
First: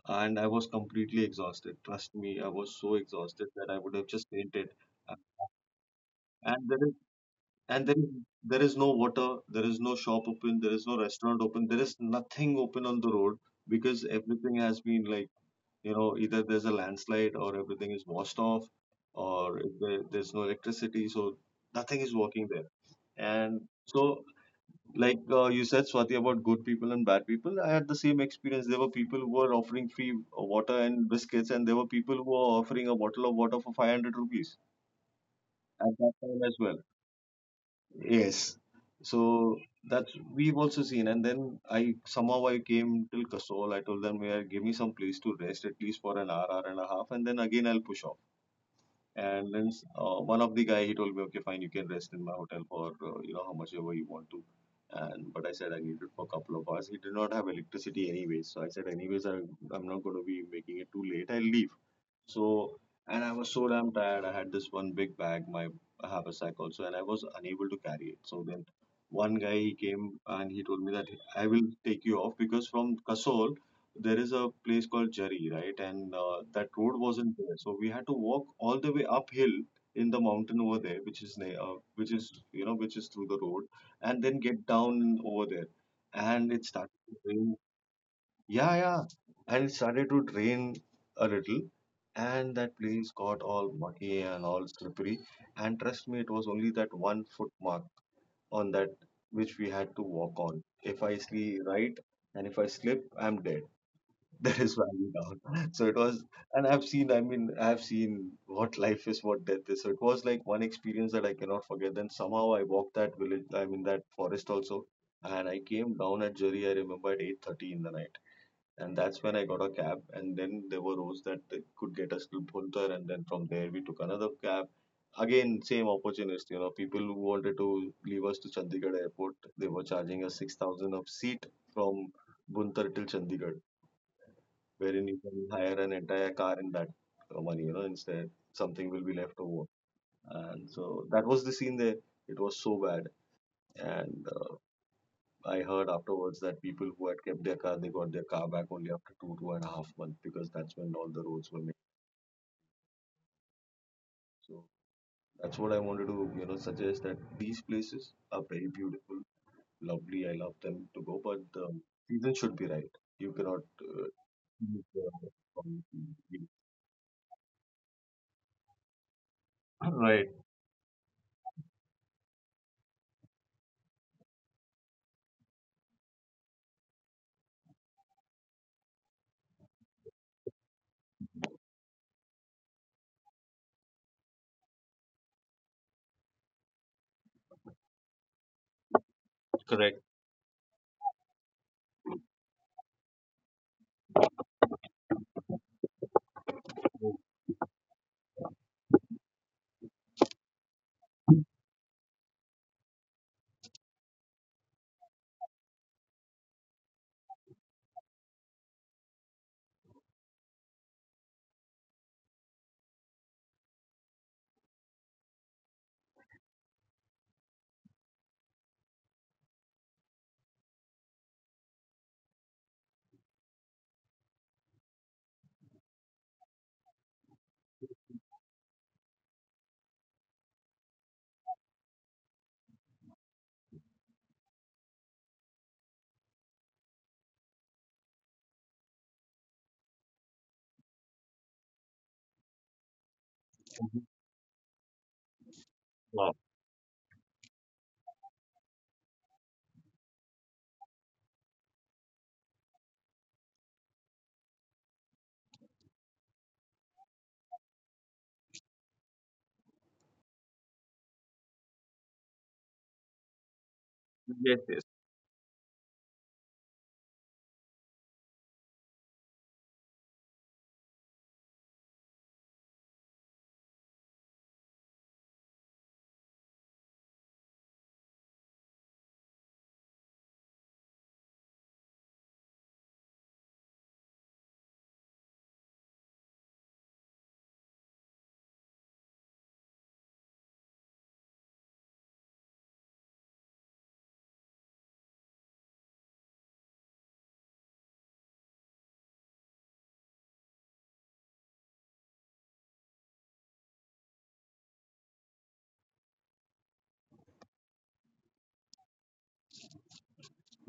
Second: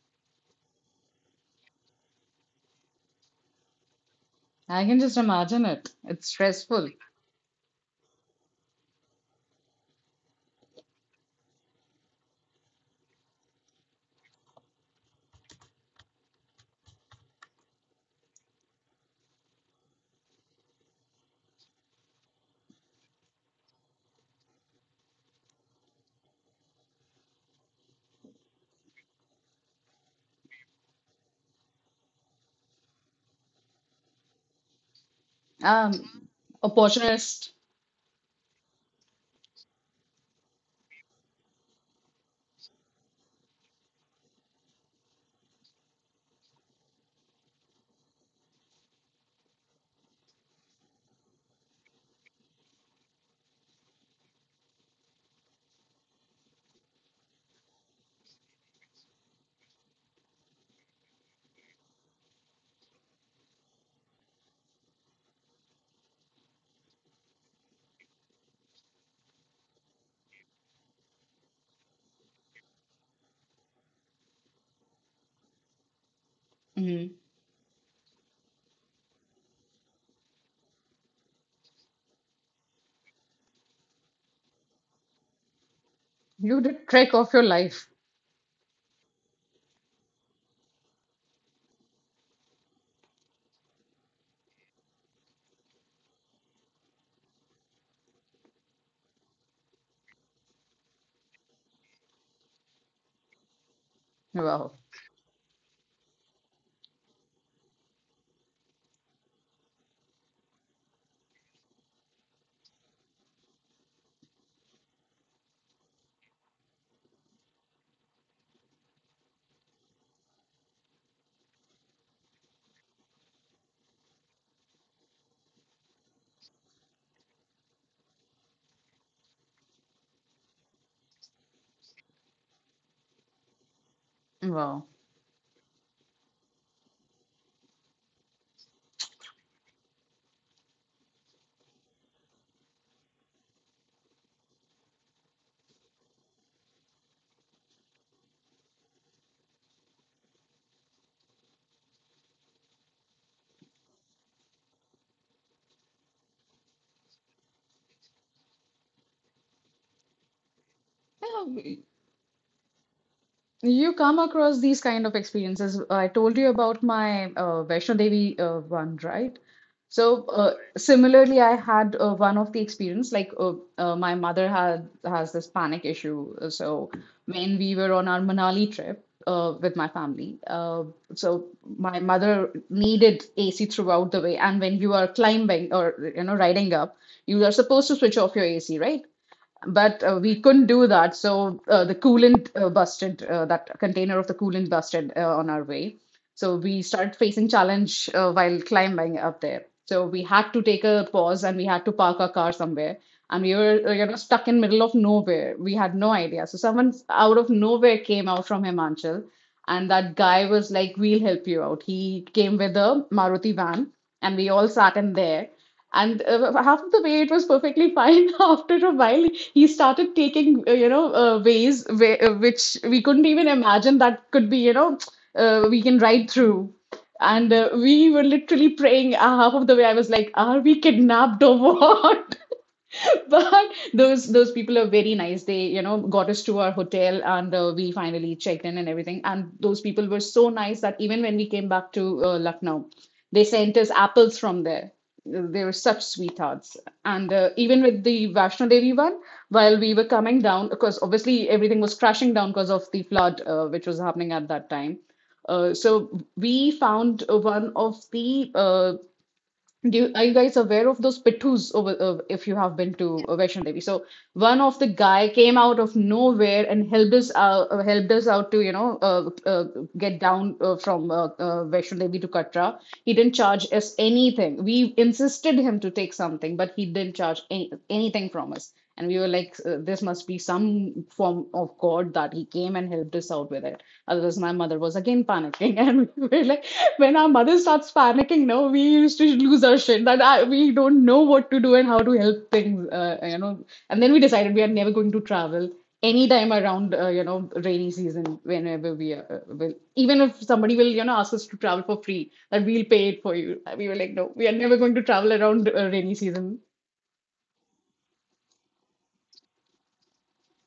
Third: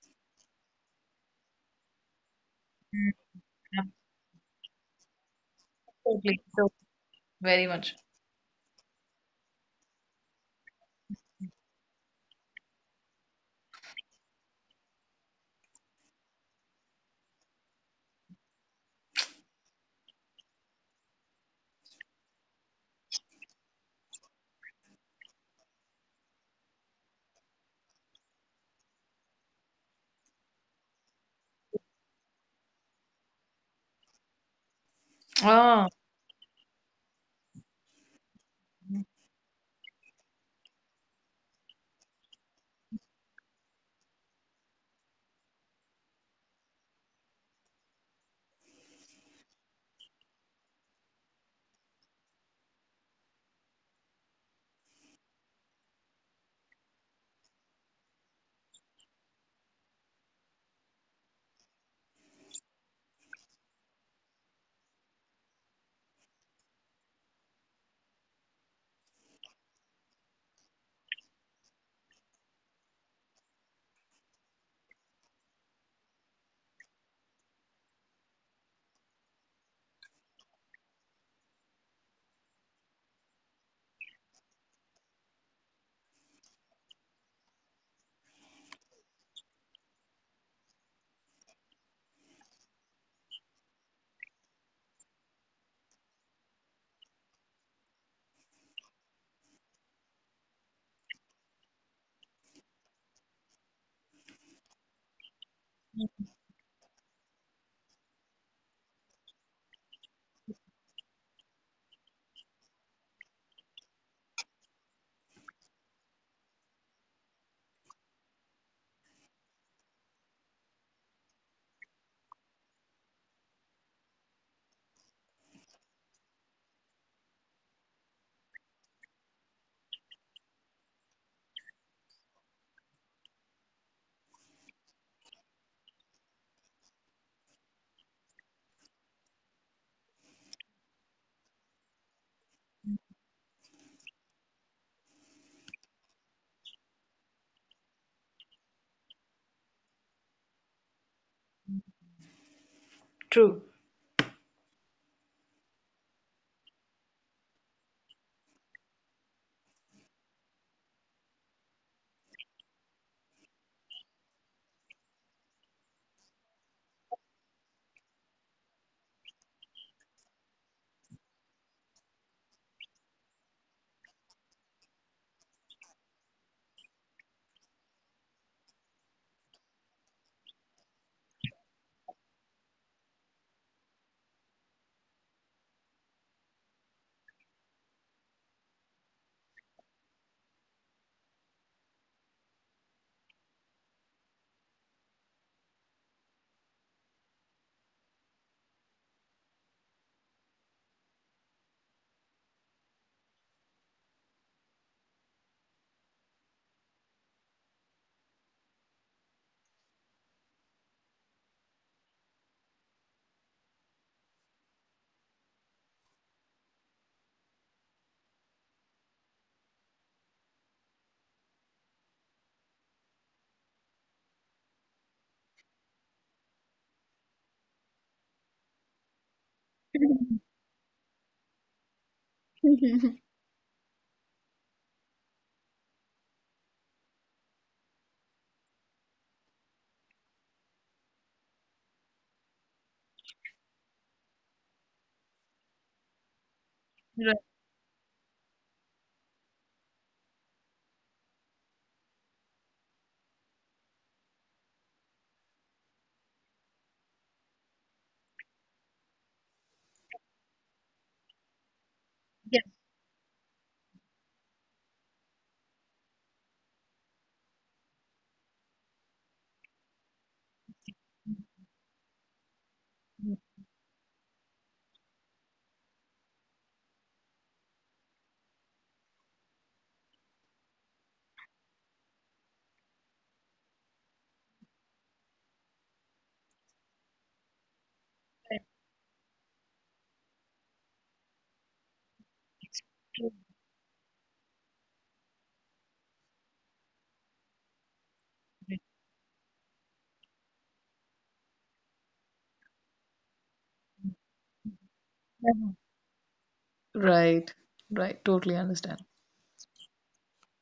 Speaker 1: and I was completely exhausted. Trust me, I was so exhausted that I would have just fainted.
Speaker 2: I can just imagine it. It's
Speaker 3: Absolutely.
Speaker 1: And
Speaker 3: So
Speaker 1: there
Speaker 2: stressful.
Speaker 1: is
Speaker 3: very
Speaker 1: and there
Speaker 3: much.
Speaker 1: is There is no water, there is no shop open, there is no restaurant open, there is nothing open on the road because everything has been like, you know, either there's a landslide or everything is washed off, or if there, there's no electricity, so nothing is working there. And so, like you said, Swati, about good people and bad people, I had the same experience. There were people who were offering free water and biscuits, and there were people who were offering a bottle of water for 500 rupees
Speaker 3: Oh,
Speaker 1: at that
Speaker 2: Um,
Speaker 1: time as well.
Speaker 2: opportunist.
Speaker 1: Yes. So that's we've also seen. And then I somehow I came till Kasol. I told them, yeah, give me some place to rest at least for an hour, hour and a half, and then again I'll push off. And then one of the guy he told me, okay, fine, you can rest in my hotel for you know how much ever you want to. And but I said I need it for a couple of hours. He did not have electricity anyway, so I said anyways I, I'm not going to be making it too late. I'll leave. So, and I was so damn tired. I had this one big bag, my haversack also, and I was unable to carry it. So then one guy he came and he told me that I will take you off because from Kasol there is a place called Jari, right? And That road
Speaker 2: Mhm.
Speaker 1: wasn't there, so we had to walk all the way uphill in the mountain over there, which is near, which is through the road, and then get down over there. And
Speaker 2: You
Speaker 1: it
Speaker 2: did
Speaker 1: started
Speaker 2: trek
Speaker 1: to
Speaker 2: of your
Speaker 1: rain.
Speaker 2: life.
Speaker 1: Yeah, yeah. And it started to drain a little, and that place got all muddy and all slippery. And trust me, it was only that 1 foot mark on that which we had to walk on. If I see right and if I slip, I'm dead. That is
Speaker 2: Wow,
Speaker 1: why I'm down. So it was, and I've seen, I mean, I've seen what life is, what death is. So it was like one experience that I cannot forget. Then somehow I walked that village, I mean, that forest also. And I came down at Jari, I remember at 8:30 in the night, and that's when I got a cab. And then there were roads that could get us to Bhuntar, and then from there we took another cab. Again, same opportunist, you know, people who wanted to leave us to Chandigarh airport, they were charging us 6,000 of seat from Bhuntar till Chandigarh,
Speaker 2: wow.
Speaker 1: wherein you can hire an entire car in that money, you know, instead something will be left over. And so that was the scene there. It was so bad. And I heard afterwards that people who had kept their car, they got their car back only after two, 2.5 months because that's when all the roads were made.
Speaker 3: true.
Speaker 1: So that's what I wanted to, you know, suggest that these places are very beautiful, lovely. I love them to go, but
Speaker 2: Yeah,
Speaker 1: the season should be right. You cannot.
Speaker 2: you come across these
Speaker 1: Choose
Speaker 2: kind
Speaker 1: the
Speaker 2: of experiences.
Speaker 1: wrong
Speaker 2: I told you
Speaker 1: season.
Speaker 2: about my Vaishno Devi one, right? So
Speaker 1: Right,
Speaker 2: similarly, I had one of the experience like my mother had has this panic issue. So when we were on our Manali trip with my family, so my mother needed AC throughout the way. And when you are climbing or you know riding up, you are supposed to switch off your AC, right?
Speaker 1: correct.
Speaker 2: But we couldn't do that. So the coolant busted, that container of the coolant busted on our way. So we started facing challenge while climbing up there. So we had to take a pause and we had to park our car somewhere. And we were, you know, stuck in middle of nowhere. We had no idea. So someone out of nowhere came out from Himachal, and that guy was like, "We'll help you out." He came with a Maruti van, and we all sat in there and half of the way it was perfectly fine. After a while, he started taking, you know, ways where, which we couldn't even imagine that could be, you know, we can ride through. And we were literally praying. Half of the way, I was like, "Are we kidnapped or what?" But those people are very nice. They, you know, got us to our hotel, and we finally checked in and everything, and those people were so nice that even when we came back to Lucknow, they sent us apples from there. They were such
Speaker 1: Wow.
Speaker 2: sweethearts. And
Speaker 3: Right.
Speaker 2: even with the Vaishno Devi one, while we were coming down, because obviously everything was crashing down because of the flood which was happening at that time, so we found one of the are you guys aware of those pittus over if you
Speaker 3: Yeah,
Speaker 2: have been to Vaishno Devi? So
Speaker 1: Yes,
Speaker 2: one of
Speaker 1: yes.
Speaker 2: the guy came out of nowhere and helped us out to you know get down from Vaishno Devi to Katra. He didn't charge us anything. We insisted him to take something, but he didn't charge anything from us, and we were like this must be some form of god that he came and helped us out with it. Otherwise my mother was again panicking and we were like, when our mother starts panicking, no, we used to lose our shit that we don't know what to do and how to help things,
Speaker 3: true.
Speaker 2: you know. And then we decided we are never going to travel anytime around you know rainy season. Whenever we will, even if somebody will you know ask us to travel for free, that we'll pay it for you, we were like, no, we are never going to travel around
Speaker 3: Mhm.
Speaker 2: rainy season.
Speaker 3: Right. Right. Totally understand.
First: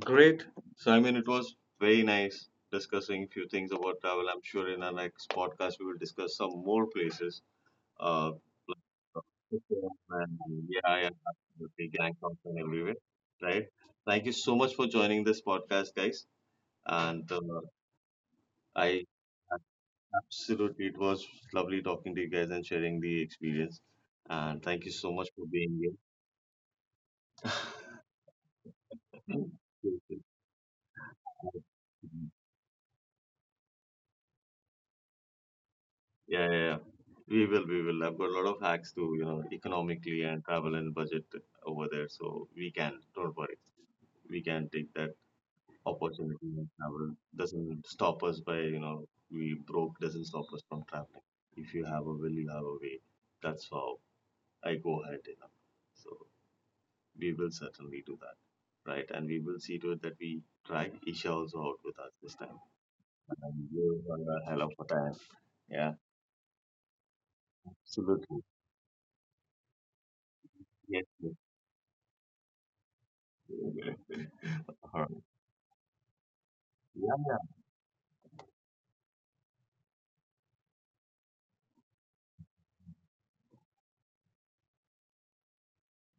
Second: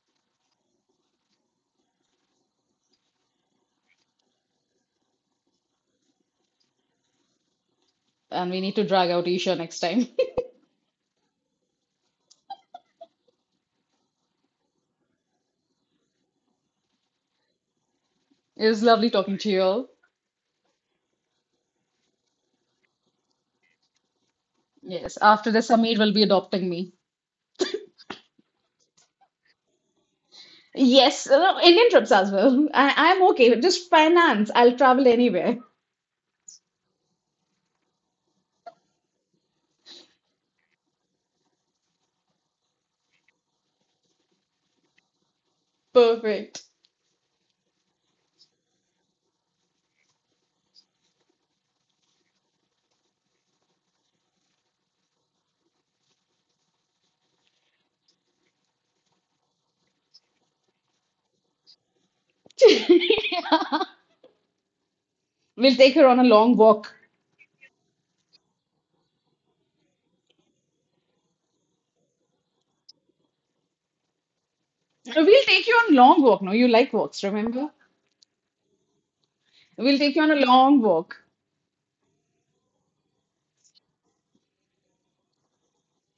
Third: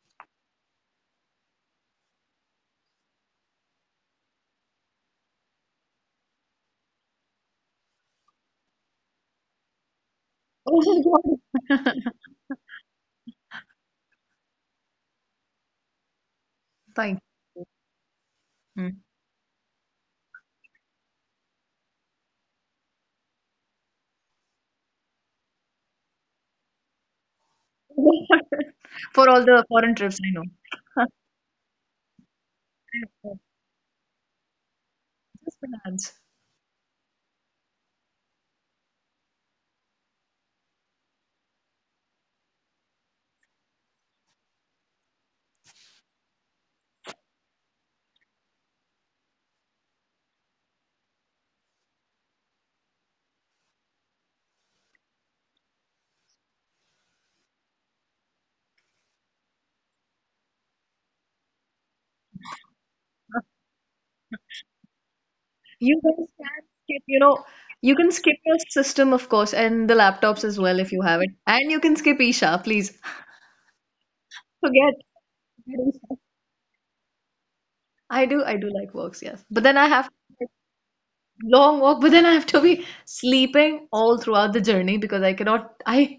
Speaker 1: Great. So I mean, it was very nice discussing a few things about travel. I'm sure in our next podcast we will discuss some more places. Uh,
Speaker 2: And we need
Speaker 1: like,
Speaker 2: to drag
Speaker 1: uh,
Speaker 2: out Isha next time.
Speaker 1: and yeah,
Speaker 3: Oh
Speaker 1: yeah,
Speaker 3: my
Speaker 1: absolutely.
Speaker 3: God.
Speaker 1: Gang songs everywhere, right? Thank you so much for joining this podcast, guys.
Speaker 3: Thank
Speaker 1: And
Speaker 2: It
Speaker 3: you.
Speaker 2: was
Speaker 3: Mm.
Speaker 1: I
Speaker 2: lovely talking to you all.
Speaker 1: absolutely, it was lovely talking to you guys and sharing the experience. And thank you so
Speaker 2: Yes,
Speaker 1: much for
Speaker 2: after this,
Speaker 1: being
Speaker 2: Samir will be adopting me.
Speaker 3: For all
Speaker 1: here.
Speaker 3: the foreign trips, I know.
Speaker 2: Yes, Indian trips as well. I'm okay with just finance. I'll travel anywhere.
Speaker 3: Just finance.
Speaker 1: Yeah, yeah, yeah. We will, we will. I've got a lot of hacks to, you know, economically and travel and budget over there. So we can, don't worry. We can take that opportunity,
Speaker 2: Perfect.
Speaker 1: and travel doesn't stop us by, you know, we broke doesn't stop us from traveling. If you have a will, you have a way, that's how I go ahead, you know. So we will certainly do that, right? And we will see to it that we drag Isha also out with us this time and give her a hell of a time.
Speaker 2: We'll
Speaker 1: Yeah,
Speaker 2: take
Speaker 3: You
Speaker 2: her on a
Speaker 3: guys can
Speaker 2: long walk.
Speaker 3: skip, you can skip
Speaker 1: absolutely.
Speaker 3: your system, of course, and the laptops as well if you
Speaker 1: Yes,
Speaker 3: have it.
Speaker 1: yes.
Speaker 3: And you can skip Isha, please. Forget.
Speaker 1: All right.
Speaker 2: We'll take you
Speaker 3: Forget
Speaker 2: on
Speaker 3: Isha.
Speaker 2: long walk. No, you like
Speaker 1: Yeah,
Speaker 2: walks,
Speaker 1: yeah.
Speaker 2: remember?
Speaker 3: I do like walks, yes. But then I
Speaker 2: We'll
Speaker 3: have
Speaker 2: take you on a long walk.
Speaker 3: long walk, but then I have to be sleeping all throughout the journey because I cannot, I,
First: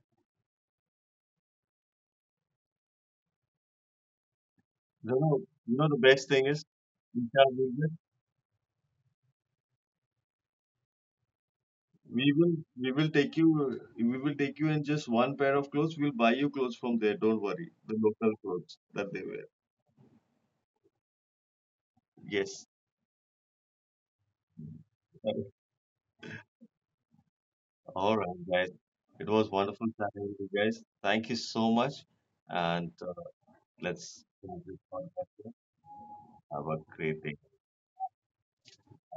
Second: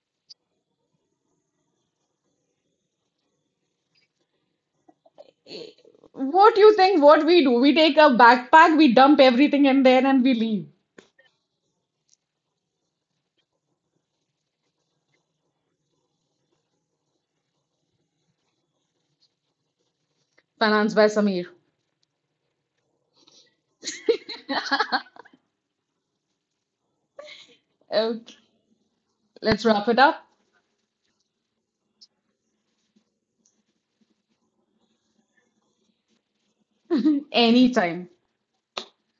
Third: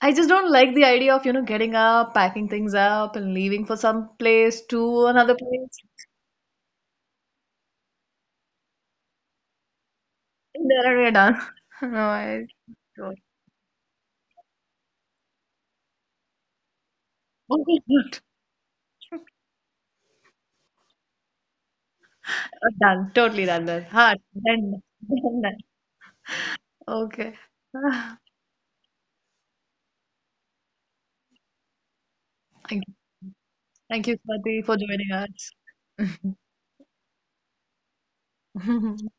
Speaker 3: I just don't like the idea of, getting up, packing things up, and leaving for some place to
Speaker 1: You
Speaker 3: another
Speaker 1: know,
Speaker 2: Eh,
Speaker 1: you
Speaker 3: place.
Speaker 1: know the best thing
Speaker 2: What
Speaker 1: is
Speaker 2: do you think what we
Speaker 1: Isha
Speaker 2: do? We
Speaker 1: will...
Speaker 2: take a backpack, we dump everything in there, and we leave.
Speaker 3: And then we're done. No,
Speaker 1: We
Speaker 3: I
Speaker 1: will, we will
Speaker 3: don't.
Speaker 1: take you, we will take you in just one pair of clothes. We'll buy you clothes from there. Don't worry. The local clothes that they wear.
Speaker 2: Financed by Samir.
Speaker 1: Yes.
Speaker 3: Done. Totally done. Done. Ha, done. Done. Done. Okay.
Speaker 1: All
Speaker 2: Okay,
Speaker 1: right, guys. It was
Speaker 2: let's wrap
Speaker 1: wonderful
Speaker 2: it up.
Speaker 1: chatting with you guys. Thank you so much.
Speaker 3: Thank
Speaker 1: And
Speaker 3: you.
Speaker 1: uh,
Speaker 3: Thank you,
Speaker 1: let's
Speaker 3: Swati,
Speaker 1: finish
Speaker 3: for
Speaker 1: this
Speaker 3: joining
Speaker 1: podcast
Speaker 3: us.
Speaker 1: here. Have a great day.
Speaker 2: Anytime.